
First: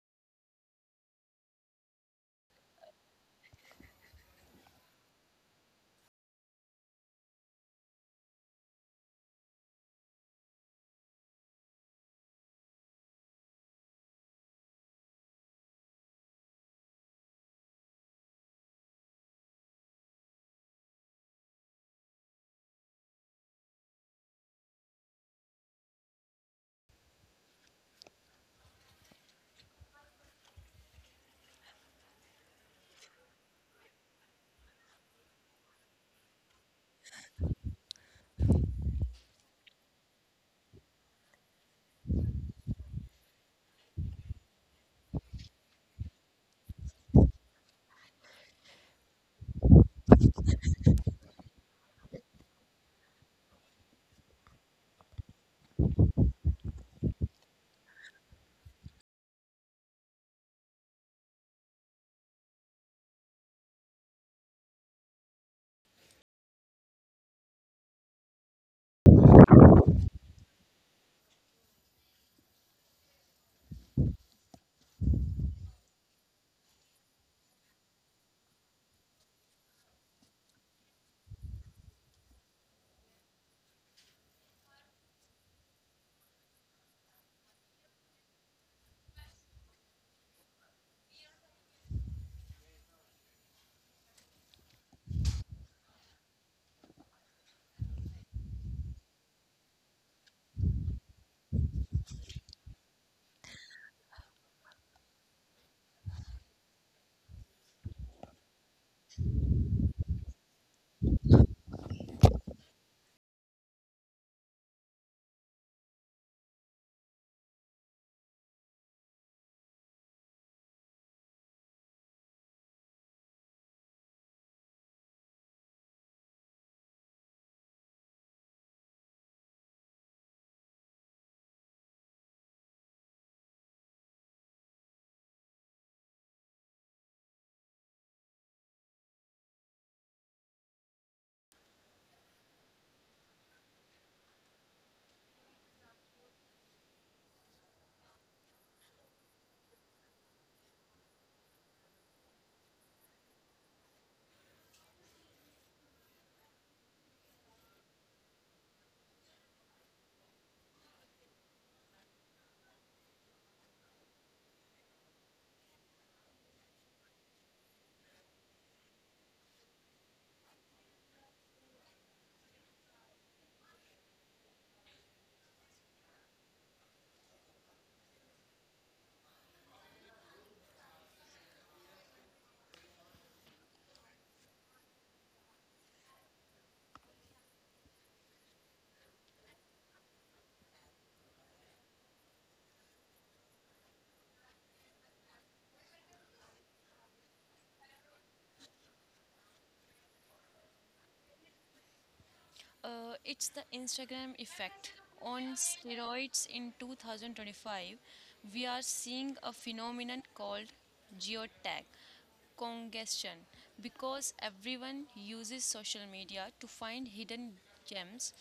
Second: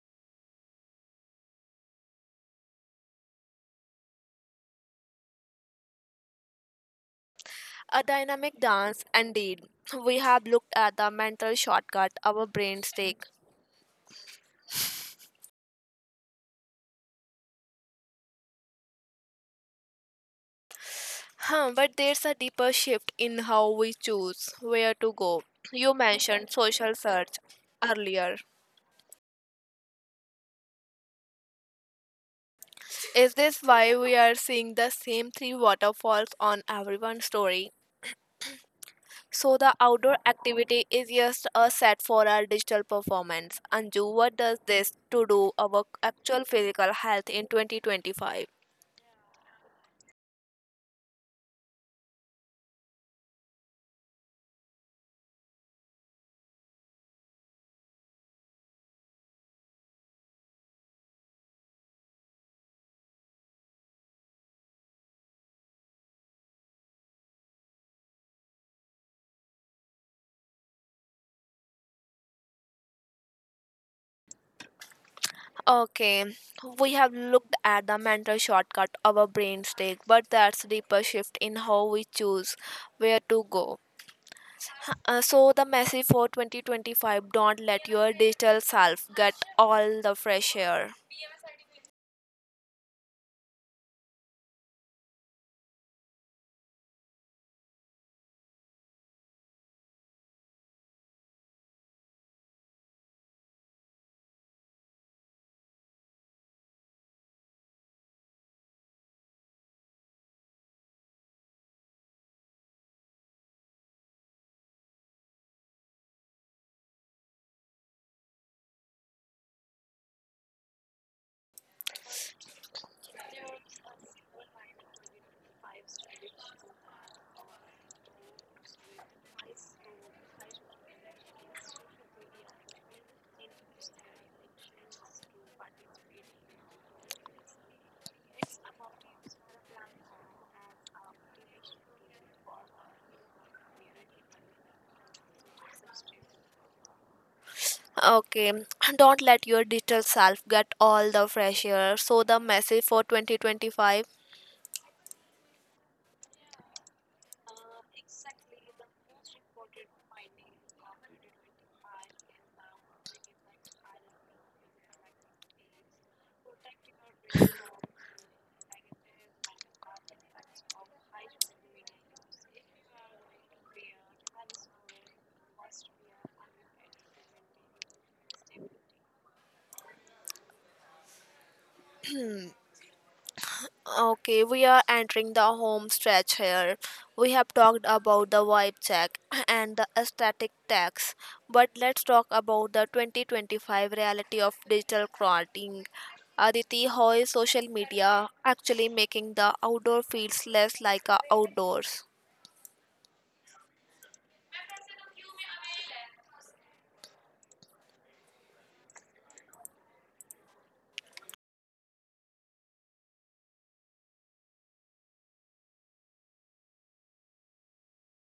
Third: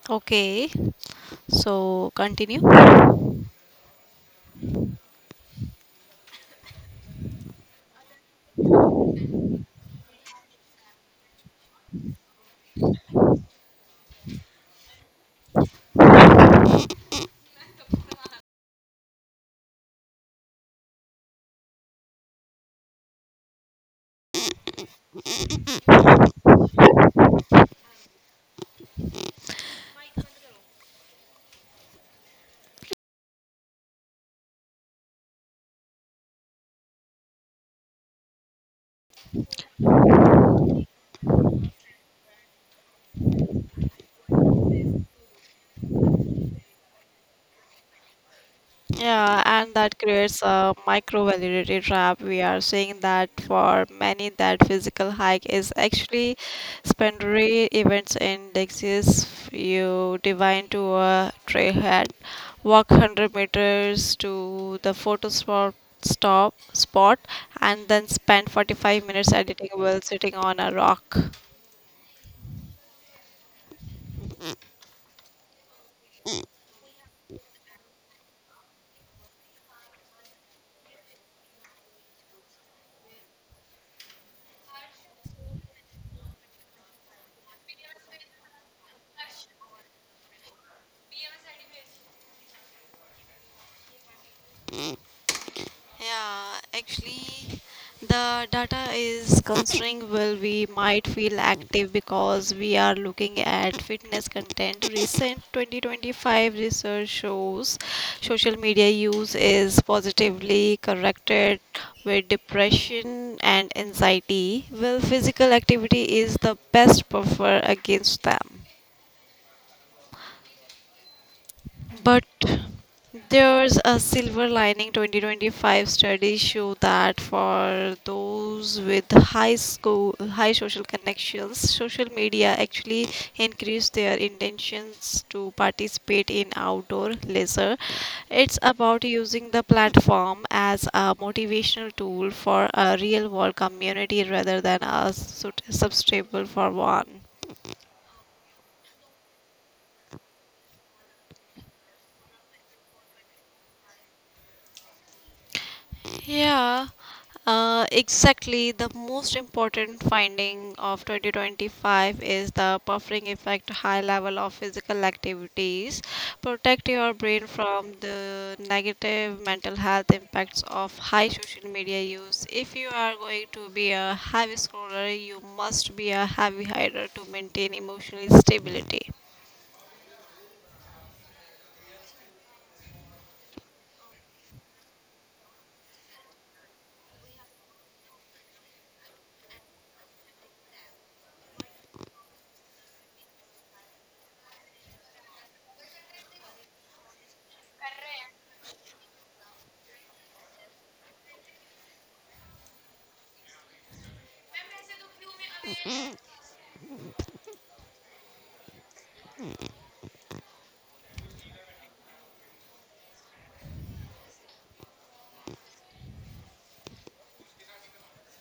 Speaker 3: Okay, so continue.
Speaker 1: A dynamic dance, indeed. We have looked at the mental shortcut our brains take. But there's a deeper shift in how we choose where to go. You mentioned social search earlier. Is this why we are seeing the same three waterfalls on everyone's story? So the outdoor activity is just a set for our digital performance. Anju, what does this to do our actual physical health in 2025?
Speaker 3: Yeah, and that creates a micro validity trap. We are seeing that for many, that physical hike is actually secondary events indexes. You divine to a trailhead, walk 100 meters to the photo stop spot, and then spend 45 minutes editing while sitting on a rock.
Speaker 1: Okay, we have looked at the mental shortcut our brains take, but that's deeper shift in how we choose where to go. So the message for 2025: don't let your digital self get all the fresh air.
Speaker 3: Yeah, actually, the data is concerning. Well, we might feel active because we are looking at fitness content. Recent 2025 research shows social media use is positively corrected with depression and anxiety. Well, physical activity is the best buffer against them. But there's a silver lining: 2025 studies show that for those with high social connections, social media actually increase their intentions to participate in outdoor leisure. It's about using the platform as a motivational tool for a real world community rather than a sustainable for one.
Speaker 1: Okay, don't let your digital self get all the fresh air. So the message for 2025.
Speaker 3: Yeah, exactly. The most important finding of 2025 is the buffering effect, high level of physical activities. Protect your brain from the negative mental health impacts of high social media use. If you are going to be a heavy scroller, you must be a heavy hider to maintain emotional stability.
Speaker 1: Okay, we are entering the home stretch here. We have talked about the vibe check and the aesthetic tax, but let's talk about the 2025 reality of digital crowding. Aditi, how is social media actually making the outdoor feels less like a outdoors?
Speaker 2: It's the Instagram effect on steroids in 2025. We are seeing a phenomenon called geotag congestion because everyone uses social media to find hidden gems.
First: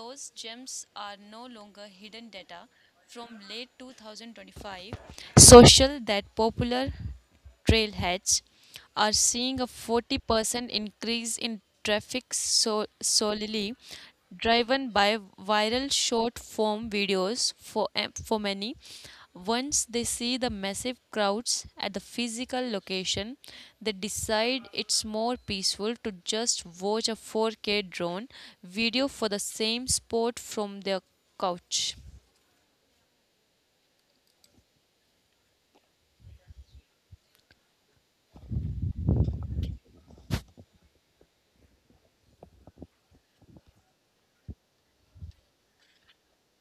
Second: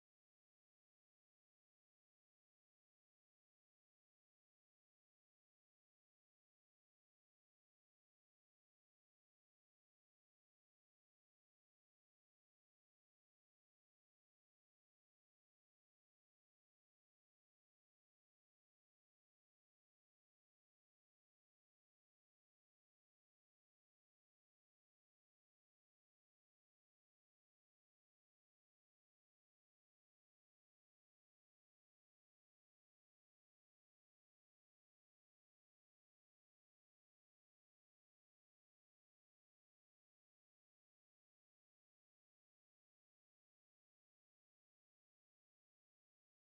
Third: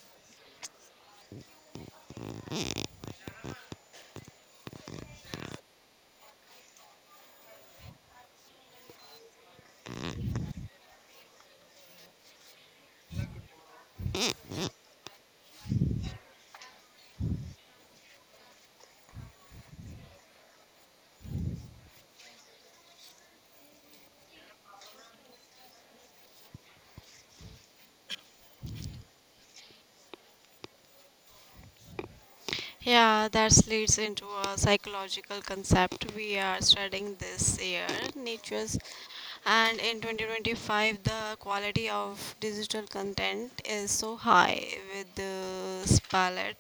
Speaker 2: Those gems are no longer hidden data from late 2025. Social that popular trailheads are seeing a 40% increase in traffic solely driven by viral short form videos for, for many. Once they see the massive crowds at the physical location, they decide it's more peaceful to just watch a 4K drone video for the same sport from their couch.
Speaker 3: Yeah, that leads into a psychological concept we are studying this year, natures. And in 2025, the quality of digital content is so high, with the palette,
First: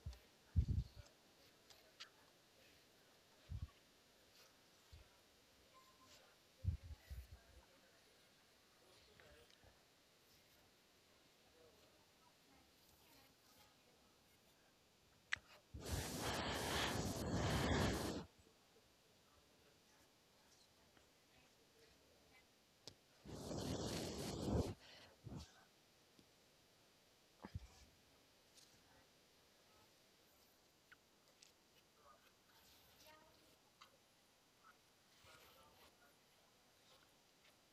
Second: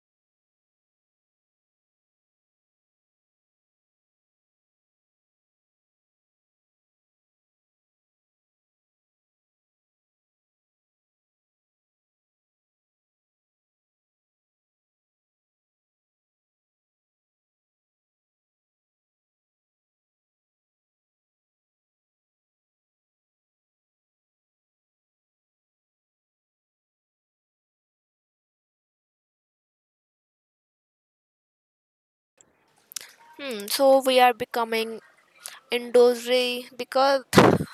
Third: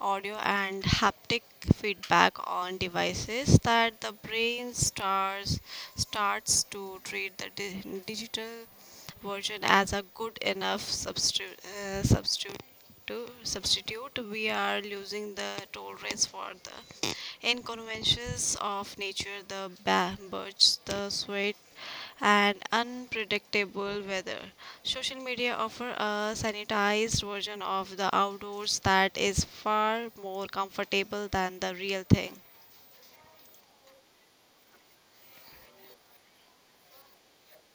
Speaker 3: audio, and haptic like feedback on devices, that the brain starts to treat the digital version as a good enough uh, substitute to substitute. We are losing the tolerance for the inconveniences of nature, the birds, the sweat, and unpredictable weather. Social media offer a sanitized version of the outdoors that is far more comfortable than the real thing.
Speaker 1: Hmm, so we are becoming indoorsy because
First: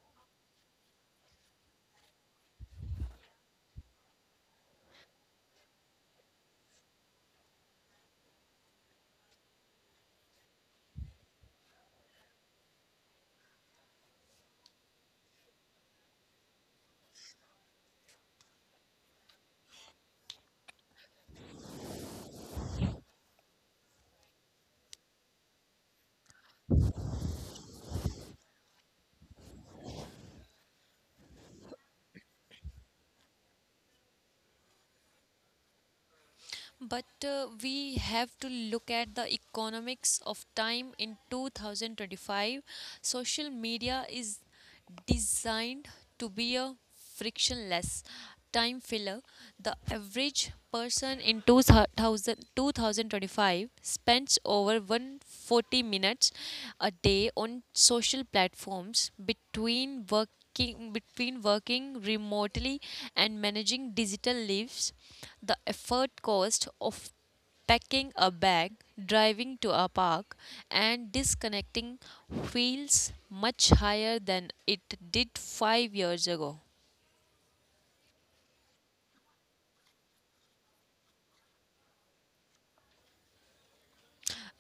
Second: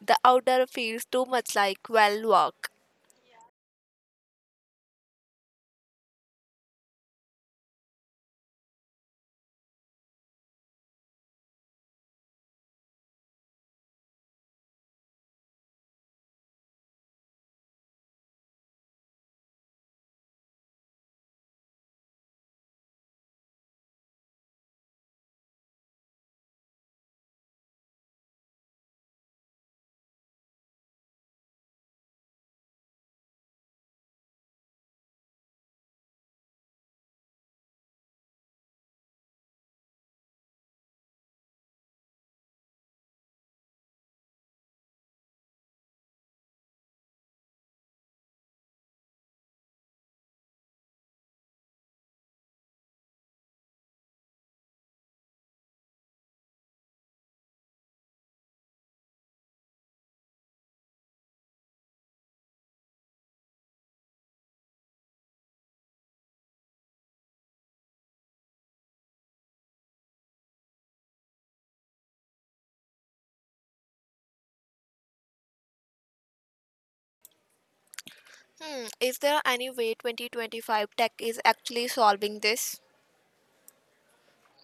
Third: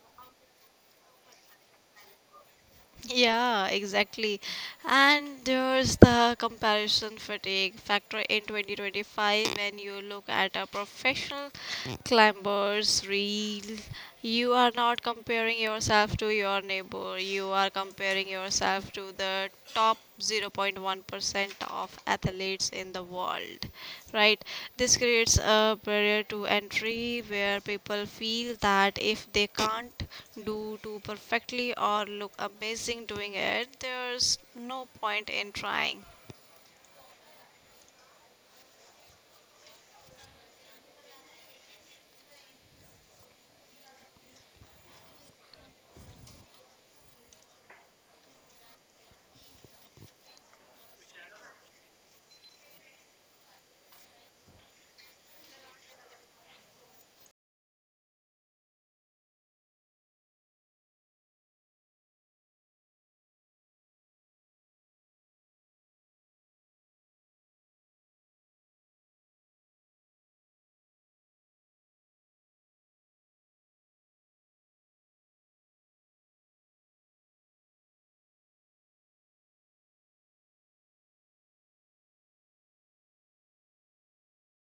Speaker 1: the outdoor feels too much like well work.
Speaker 3: Yeah, exactly. And there's the comparison fatigue factor in 2025. When you look at a professional climber's reel, you are not comparing yourself to your neighbor, you are comparing yourself to the top 0.1% of athletes in the world. Right, this creates a barrier to entry where people feel that if they can't do too perfectly or look amazing doing it, there's no point in trying.
Speaker 2: But We have to look at the economics of time in 2025. Social media is designed to be a frictionless time filler. The average person in 2000, spends over 140 minutes a day on social platforms. Between working remotely and managing digital lives, the effort cost of packing a bag, driving to a park, and disconnecting feels much higher than it did 5 years ago.
Speaker 1: Hmm, is there any way 2025 tech is actually solving this?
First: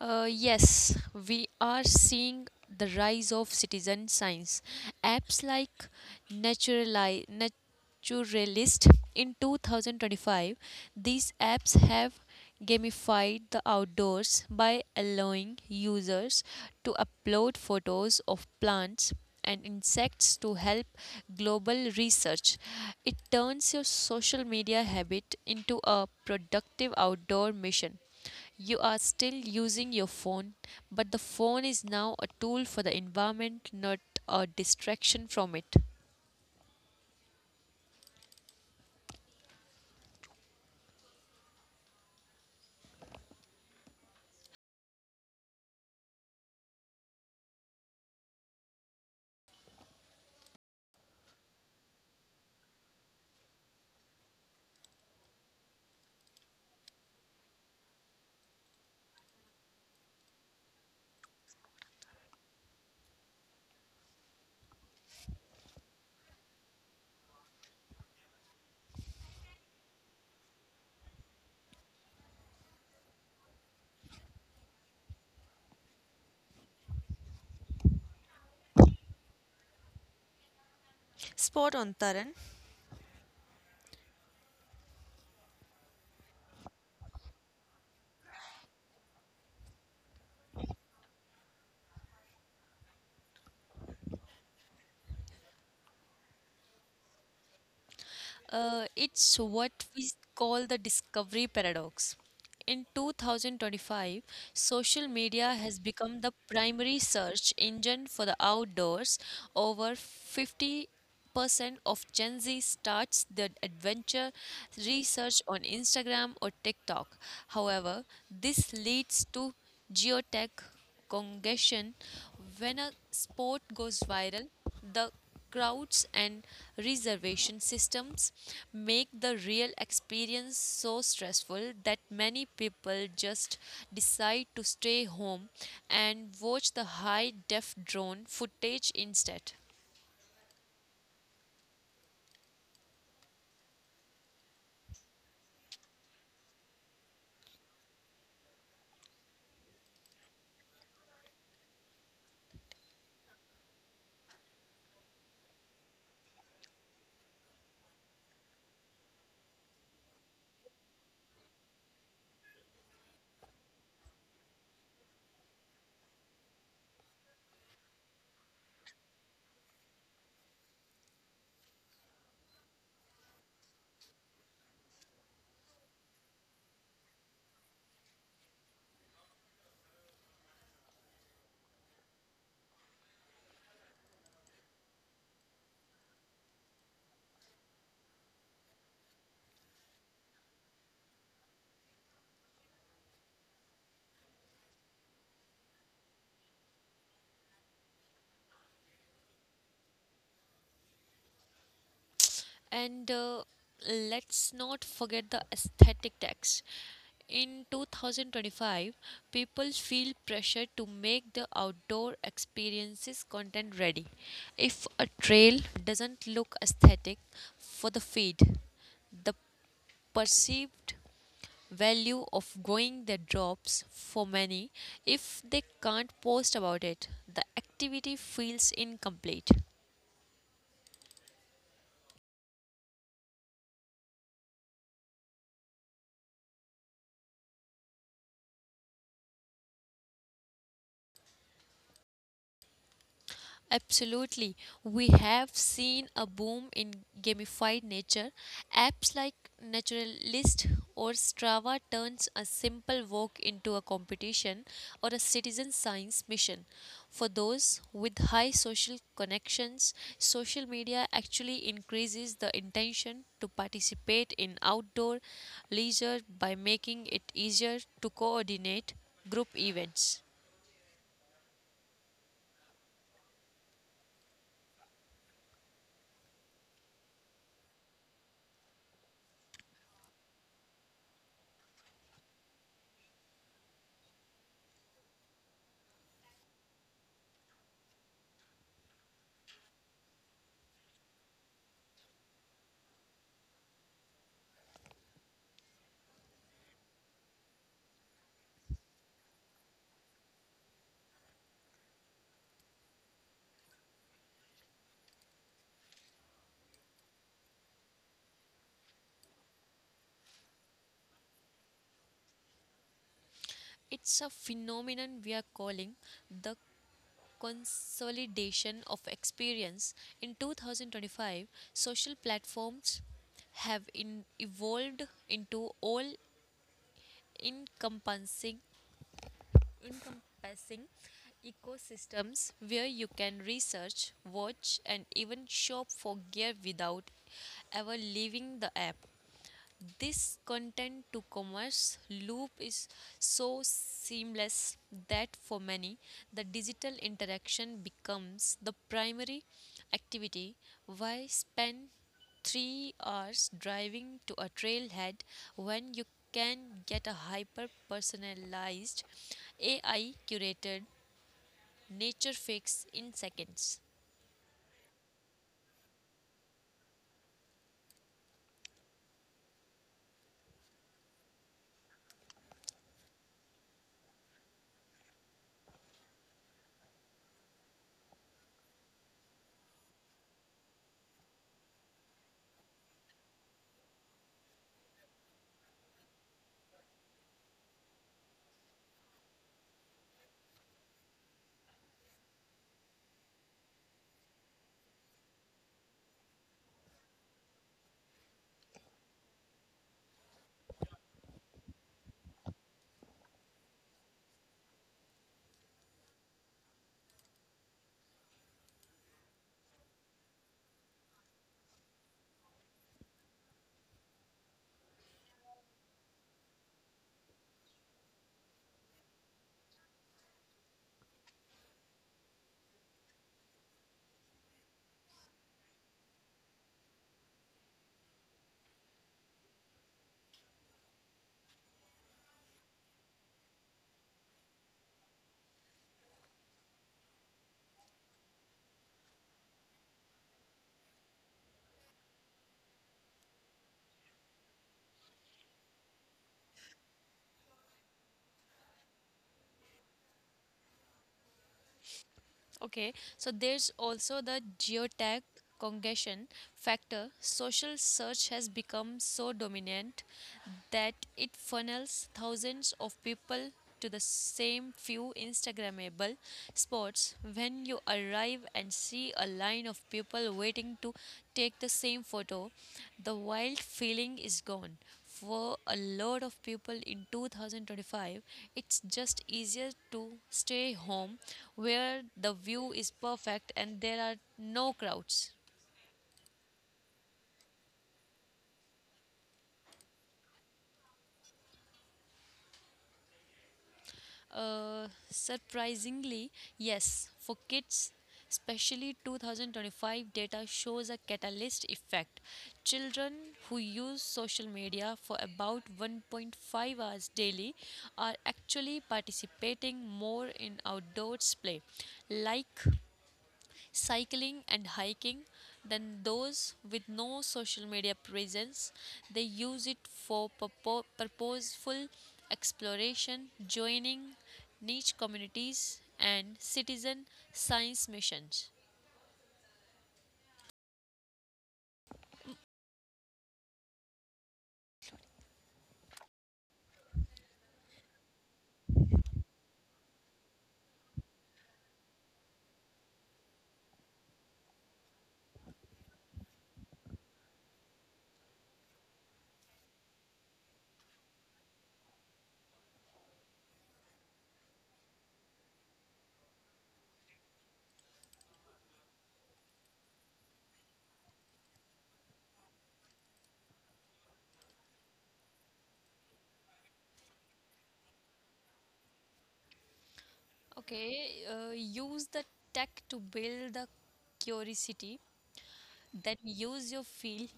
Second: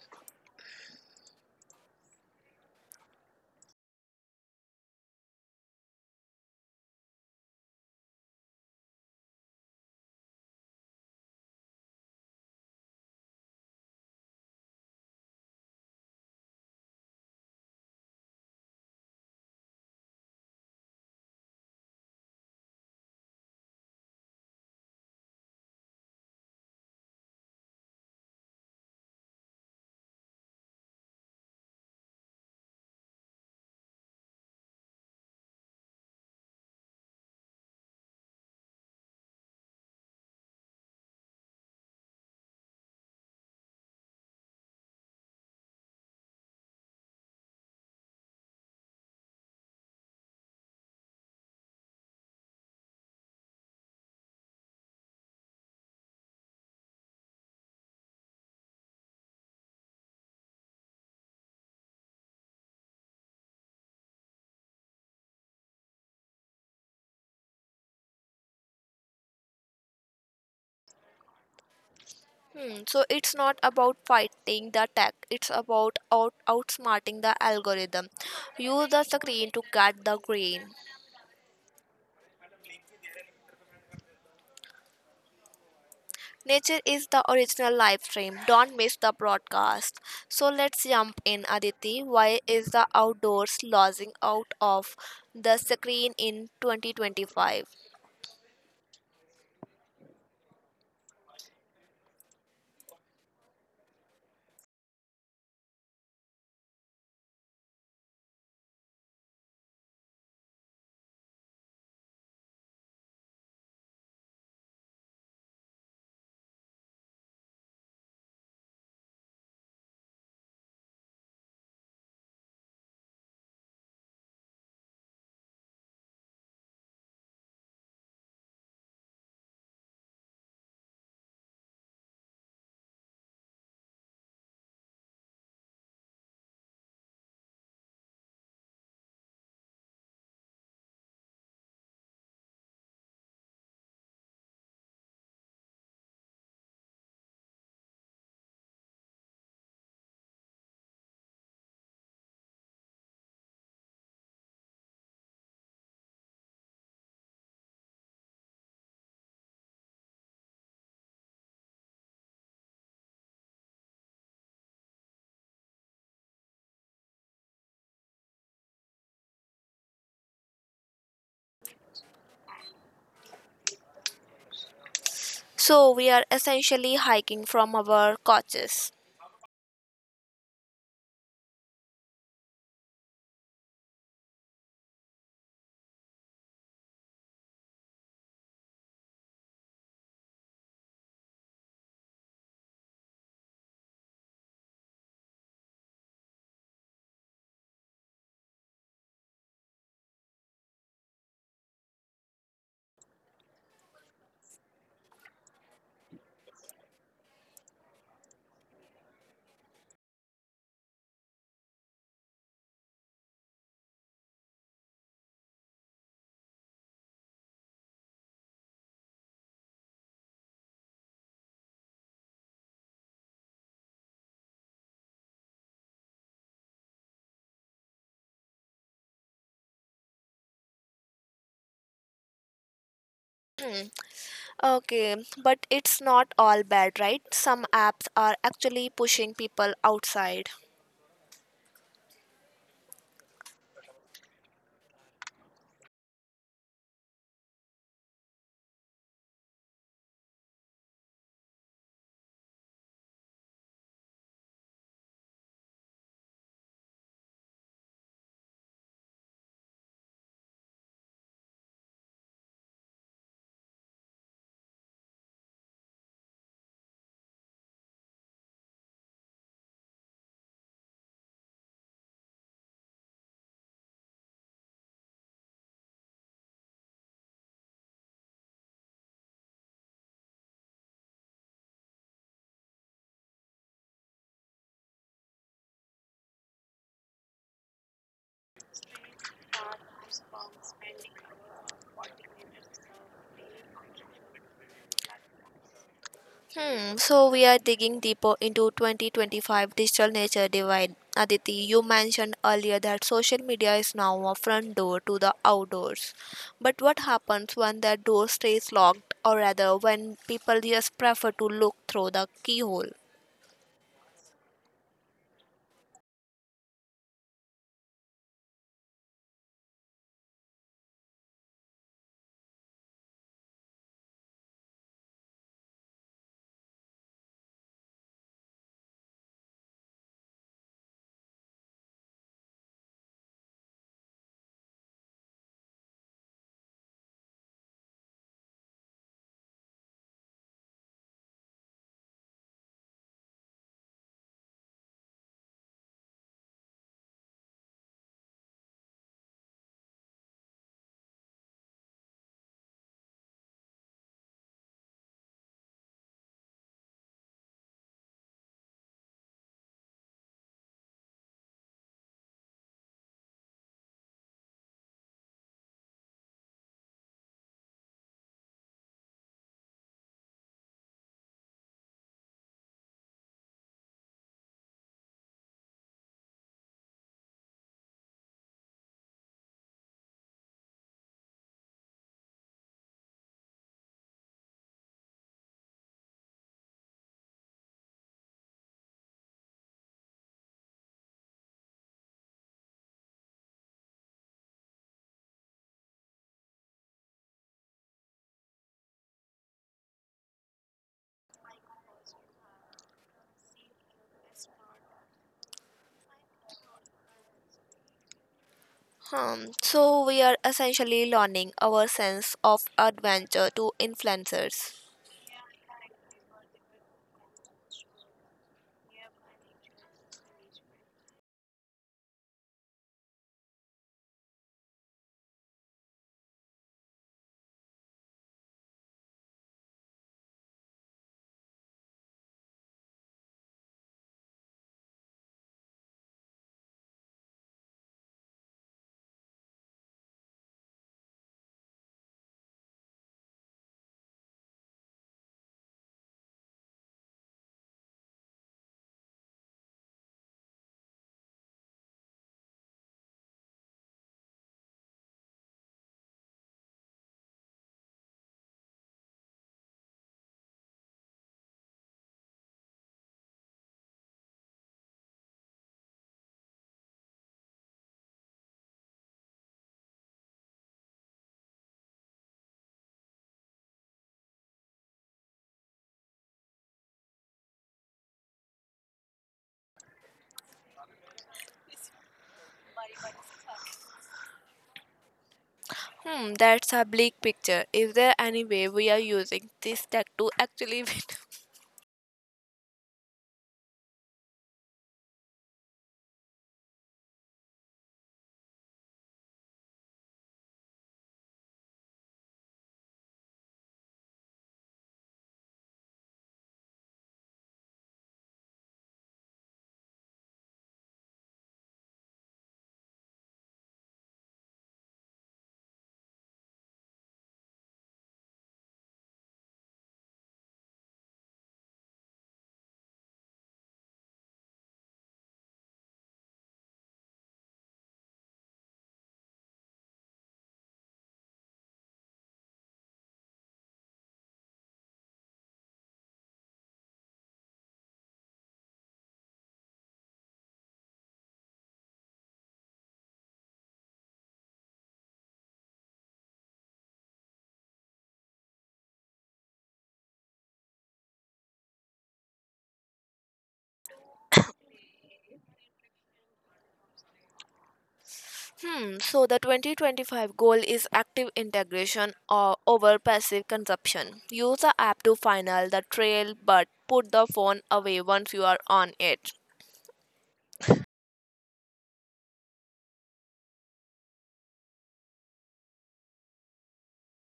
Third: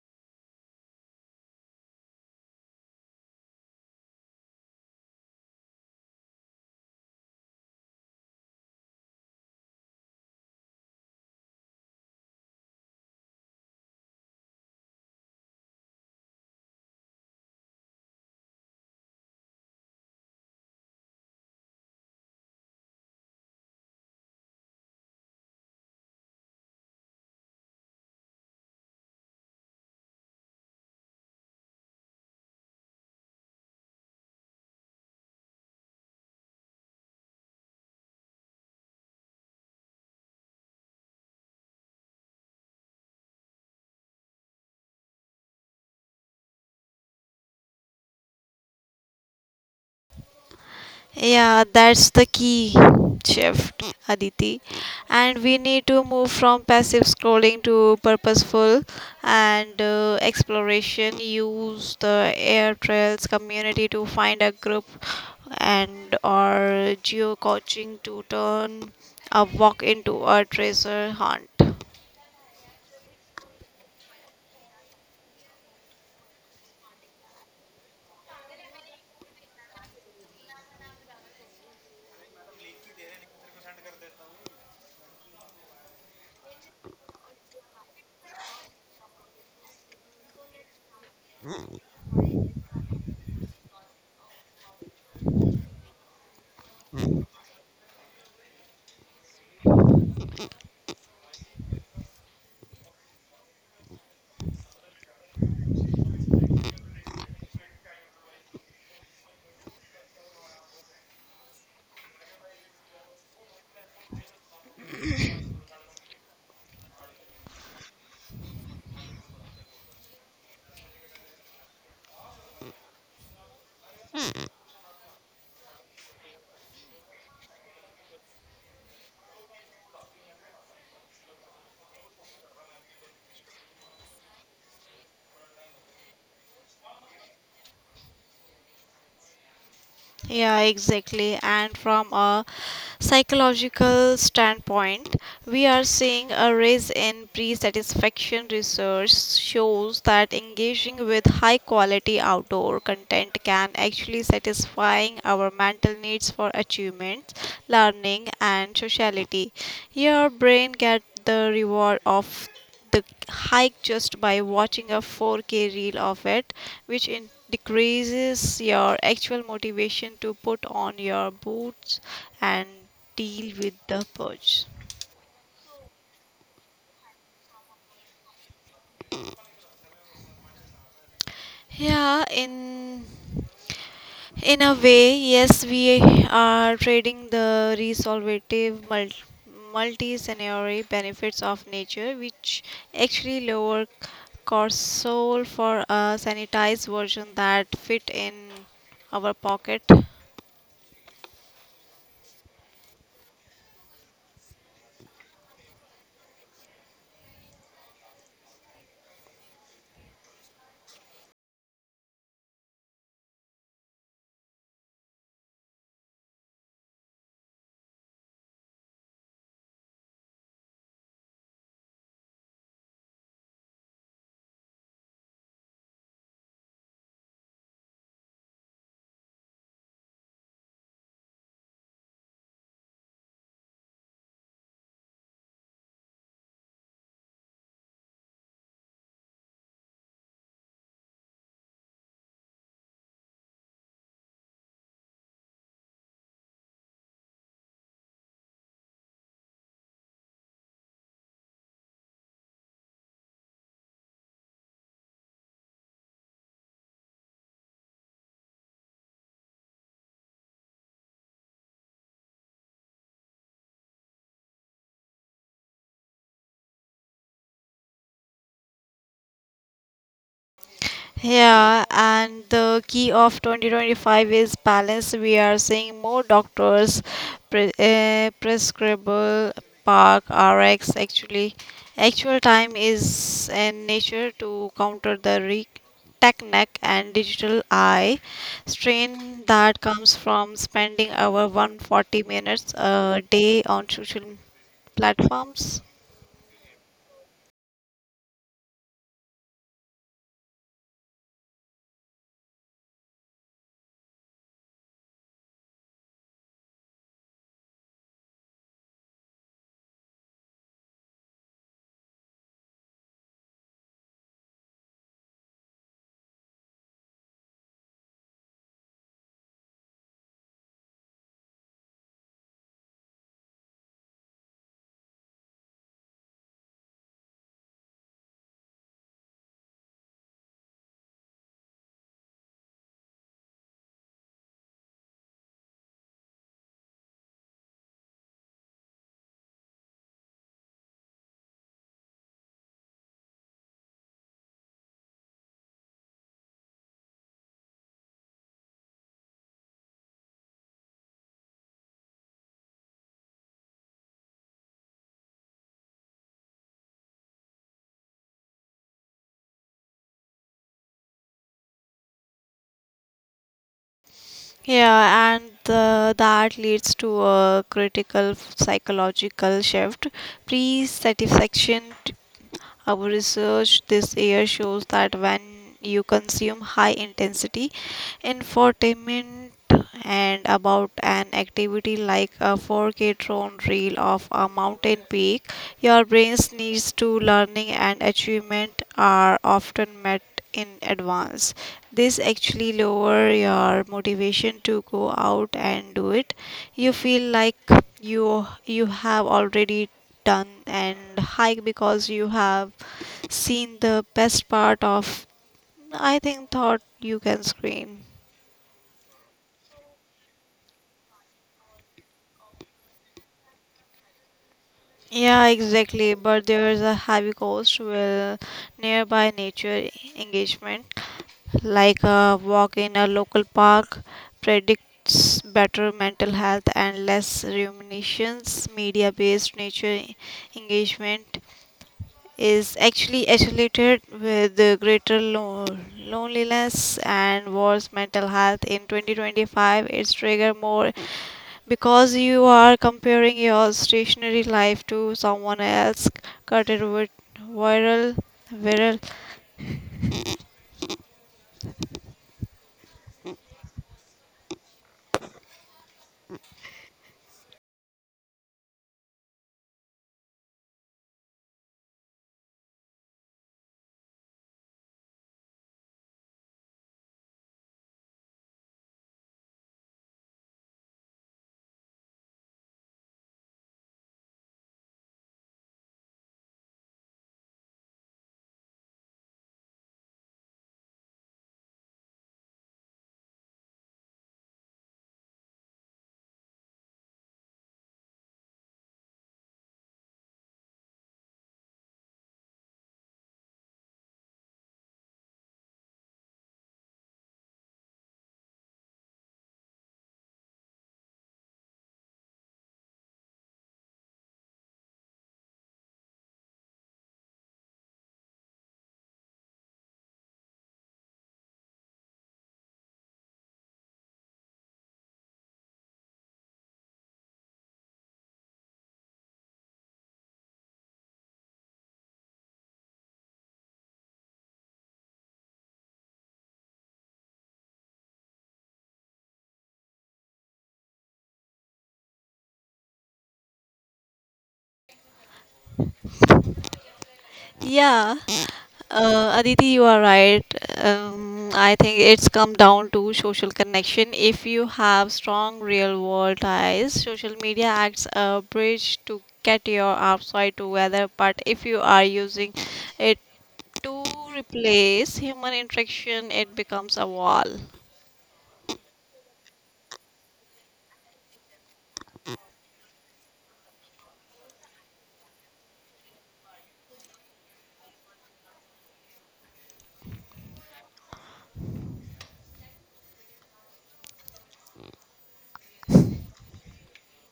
Speaker 2: Yes, we are seeing the rise of citizen science. Apps like Naturali- Naturalist. In 2025, these apps have gamified the outdoors by allowing users to upload photos of plants and insects to help global research. It turns your social media habit into a productive outdoor mission. You are still using your phone, but the phone is now a tool for the environment, not a distraction from it.
Speaker 3: Yeah, that's the key shift, Aditi. And we need to move from passive scrolling to purposeful and exploration. Use the air trails community to find a group and or geo coaching to turn a walk into a treasure hunt.
Speaker 1: Hmm, so it's not about fighting the tech, it's about outsmarting the algorithm. Use the screen to cut the grain.
Speaker 2: Spot on, Taran.
Speaker 1: Nature is the original live stream. Don't miss the broadcast. So let's jump in, Aditi. Why is the outdoors losing out of the screen in 2025?
Speaker 2: It's what we call the discovery paradox. In 2025, social media has become the primary search engine for the outdoors. Over 50% of Gen Z starts their adventure research on Instagram or TikTok. However, this leads to geotech congestion. When a sport goes viral, the crowds and reservation systems make the real experience so stressful that many people just decide to stay home and watch the high def drone footage instead.
Speaker 3: Yeah, exactly. And from a psychological standpoint, we are seeing a rise in pre satisfaction. Research shows that engaging with high quality outdoor content can actually satisfying our mental needs for achievements, learning and sociality. Your brain get the reward of the hike just by watching a 4K reel of it, which decreases your actual motivation to put on your boots and deal with the purge.
Speaker 1: So we are essentially hiking from our coaches.
Speaker 3: Yeah, in a way, yes, we are trading the resolvative multi-scenario benefits of nature, which actually lower cortisol, for a sanitized version that fit in our pocket.
Speaker 2: And Let's not forget the aesthetic tax. In 2025, people feel pressure to make the outdoor experiences content ready. If a trail doesn't look aesthetic for the feed, the perceived value of going there drops for many. If they can't post about it, the activity feels incomplete.
Speaker 1: Hmm, okay, but it's not all bad, right? Some apps are actually pushing people outside.
Speaker 2: Absolutely. We have seen a boom in gamified nature. Apps like Naturalist or Strava turns a simple walk into a competition or a citizen science mission. For those with high social connections, social media actually increases the intention to participate in outdoor leisure by making it easier to coordinate group events.
Speaker 3: Yeah, and the key of 2025 is balance. We are seeing more doctors prescribable park RX actually. Actual time is in nature to counter the tech neck and digital eye strain that comes from spending over 140 minutes a day on social platforms.
Speaker 1: Hmm, so we are digging deeper into 2025 digital nature divide. Aditi, you mentioned earlier that social media is now a front door to the outdoors. But what happens when that door stays locked, or rather, when people just prefer to look through the keyhole?
Speaker 2: It's a phenomenon we are calling the consolidation of experience. In 2025, social platforms have evolved into all encompassing encompassing ecosystems where you can research, watch and even shop for gear without ever leaving the app. This content to commerce loop is so seamless that for many, the digital interaction becomes the primary activity. Why spend 3 hours driving to a trailhead when you can get a hyper personalized AI curated nature fix in seconds?
Speaker 3: That leads to a critical psychological shift. Pre-satisfaction, our research this year shows that when you consume high intensity infotainment and about an activity like a 4K drone reel of a mountain peak, your brain's needs to learning and achievement are often met in advance. This actually lower your motivation to go out and do it. You feel like you have already done and hike because you have seen the best part of I think thought you can scream.
Speaker 1: Hmm. So we are essentially learning our sense of adventure to influencers.
Speaker 3: Yeah, exactly. But there is a heavy cost with nearby nature engagement, like a walk in a local park, predicts better mental health and less ruminations. Media based nature engagement is actually associated with the greater loneliness and worse mental health. In 2025, it's triggered more because you are comparing your stationary life to someone else cutted with viral viral.
Speaker 2: Okay, so there's also the geotag congestion factor. Social search has become so dominant that it funnels thousands of people to the same few Instagrammable spots. When you arrive and see a line of people waiting to take the same photo, the wild feeling is gone. For a lot of people in 2025, it's just easier to stay home where the view is perfect and there are no crowds.
Speaker 1: Hmm, that's a bleak picture. Is there any way we are using this tech to actually win?
Speaker 2: Surprisingly, yes, for kids, especially 2025 data shows a catalyst effect. Children who use social media for about 1.5 hours daily are actually participating more in outdoors play, like cycling and hiking, than those with no social media presence. They use it for purposeful exploration, joining niche communities and citizen science missions.
Speaker 3: Yeah, Aditi, you are right. I think it's come down to social connection. If you have strong real world ties, social media acts a bridge to get your outside together, but if you are using it to replace human interaction, it becomes a wall.
Speaker 1: Hmm, so the 2025 goal is active integration or over passive consumption. Use the app to final the trail but put the phone away once you are on it.
Speaker 2: Okay, use the tech to build the curiosity, then use your field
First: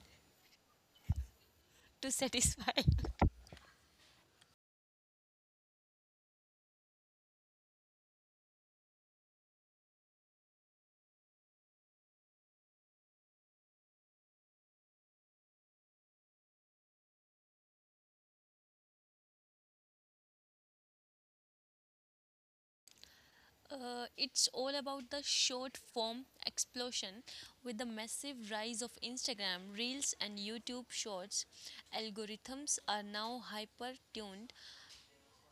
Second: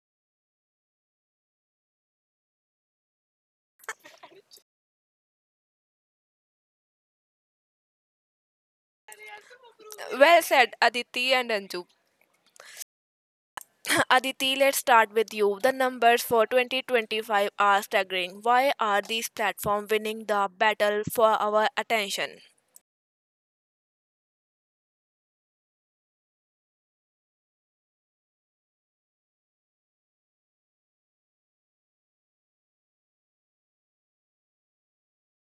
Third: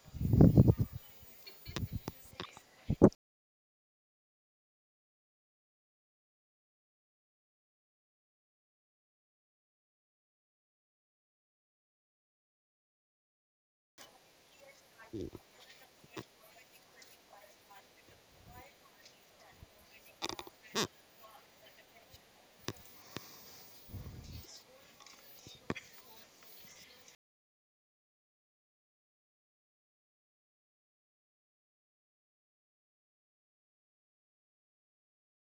Speaker 2: to satisfy.
Speaker 1: Well said, Aditi and Anju. Aditi, let's start with you. The numbers for 2025 are staggering. Why are these platforms winning the battle for our attention?
Speaker 2: It's all about the short form explosion with the massive rise of Instagram, Reels, and YouTube Shorts. Algorithms are now hyper tuned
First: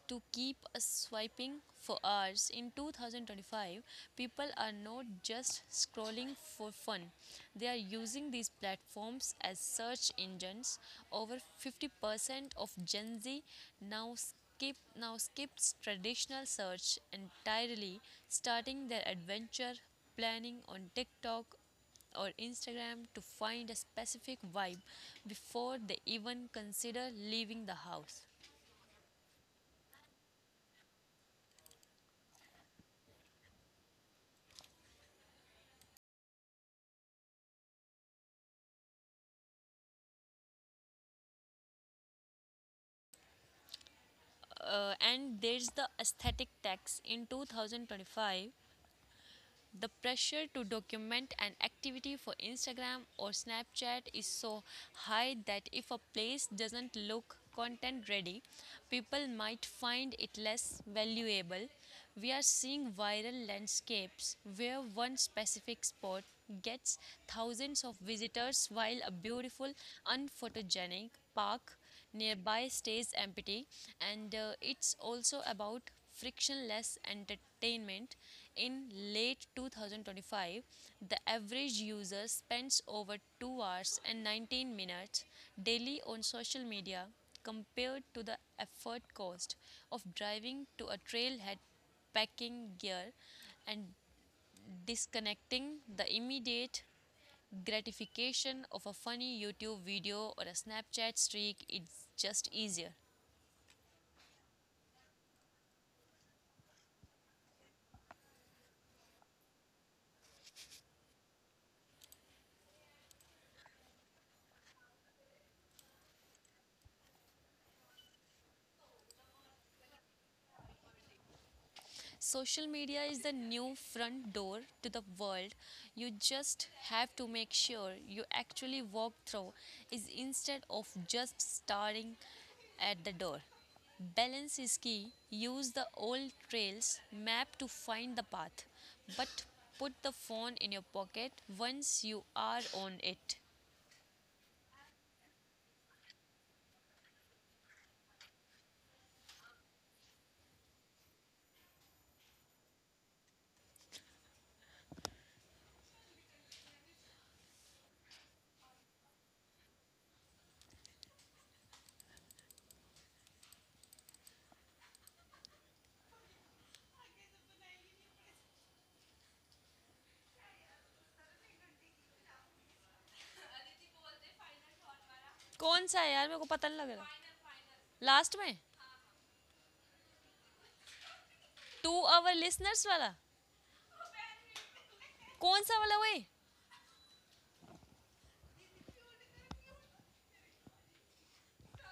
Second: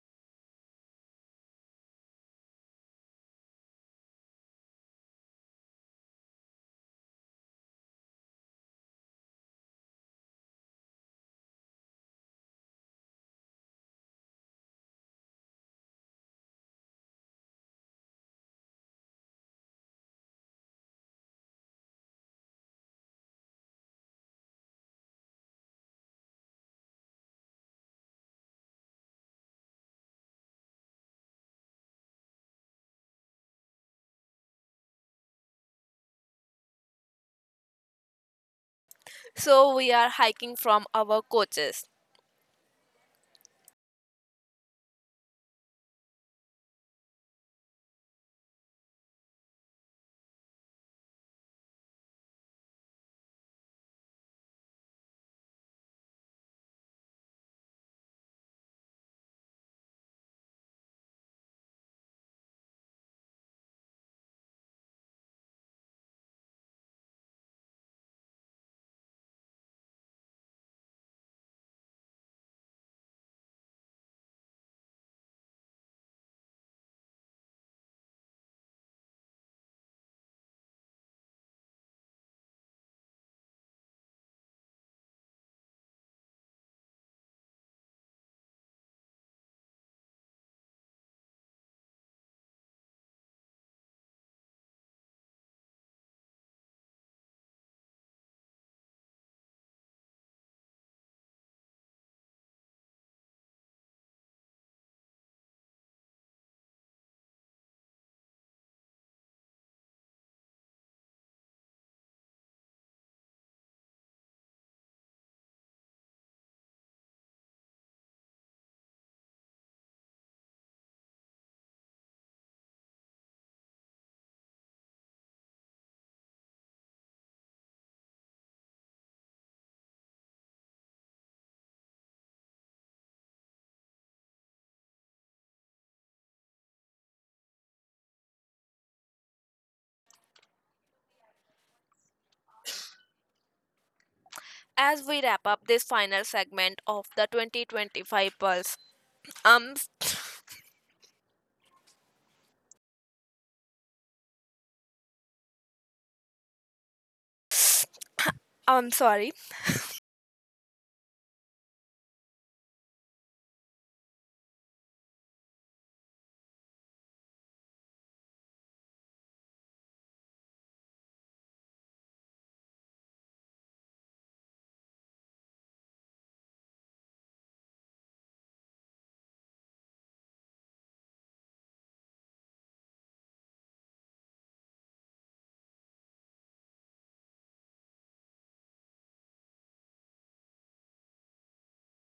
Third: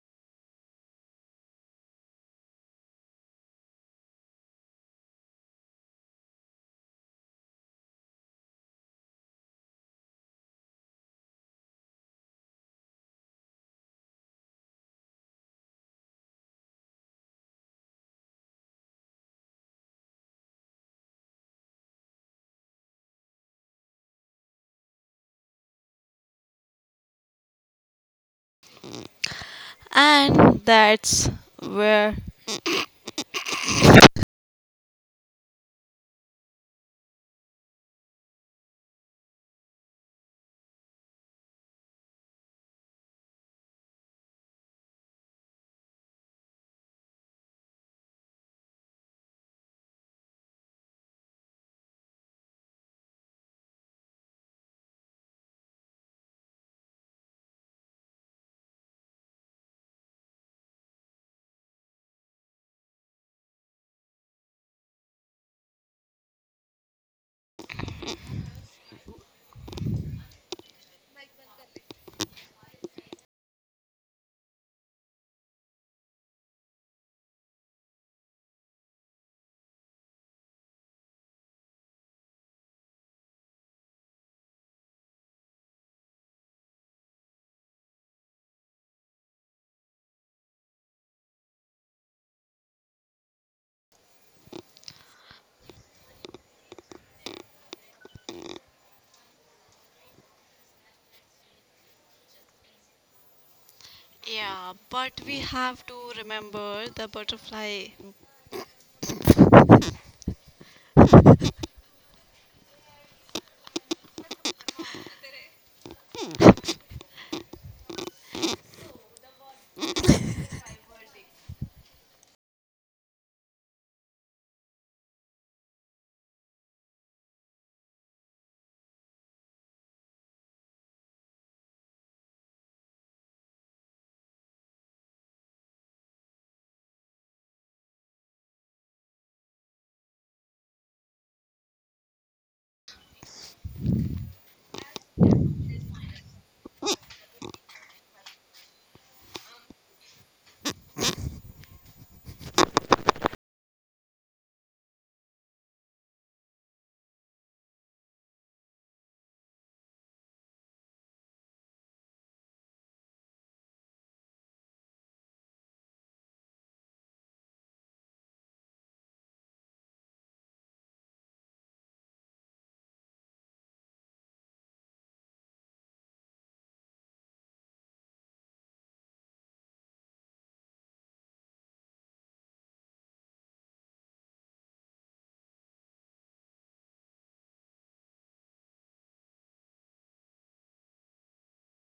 Speaker 2: to keep swiping for hours. In 2025, people are not just scrolling for fun, they are using these platforms as search engines. Over 50% of Gen Z now skips traditional search entirely, starting their adventure planning on TikTok or Instagram to find a specific vibe before they even consider leaving the house.
Speaker 3: And that's where.
Speaker 1: So, we are hiking from our coaches.
Speaker 2: And there's the aesthetic tax in 2025. The pressure to document an activity for Instagram or Snapchat is so high that if a place doesn't look content ready, people might find it less valuable. We are seeing viral landscapes where one specific spot gets thousands of visitors while a beautiful unphotogenic park nearby stays empty. And It's also about frictionless entertainment. In late 2025, the average user spends over 2 hours and 19 minutes daily on social media. Compared to the effort cost of driving to a trailhead, packing gear, and disconnecting, the immediate gratification of a funny YouTube video or a Snapchat streak, it's just easier.
Speaker 3: Yeah, but we have to remember the butterfly
Speaker 2: Social media is the new front door to the world. You just have to make sure you actually walk through is instead of just starting at the door. Balance is key. Use the old trails map to find the path, but put the phone in your pocket once you are on it.
Speaker 1: As we wrap up this final segment of the 2025 Pulse, um, I'm sorry.
Speaker 2: कौन सा है यार मेरे को पता नहीं लग रहा लास्ट में टू आवर लिसनर्स वाला कौन सा वाला वो है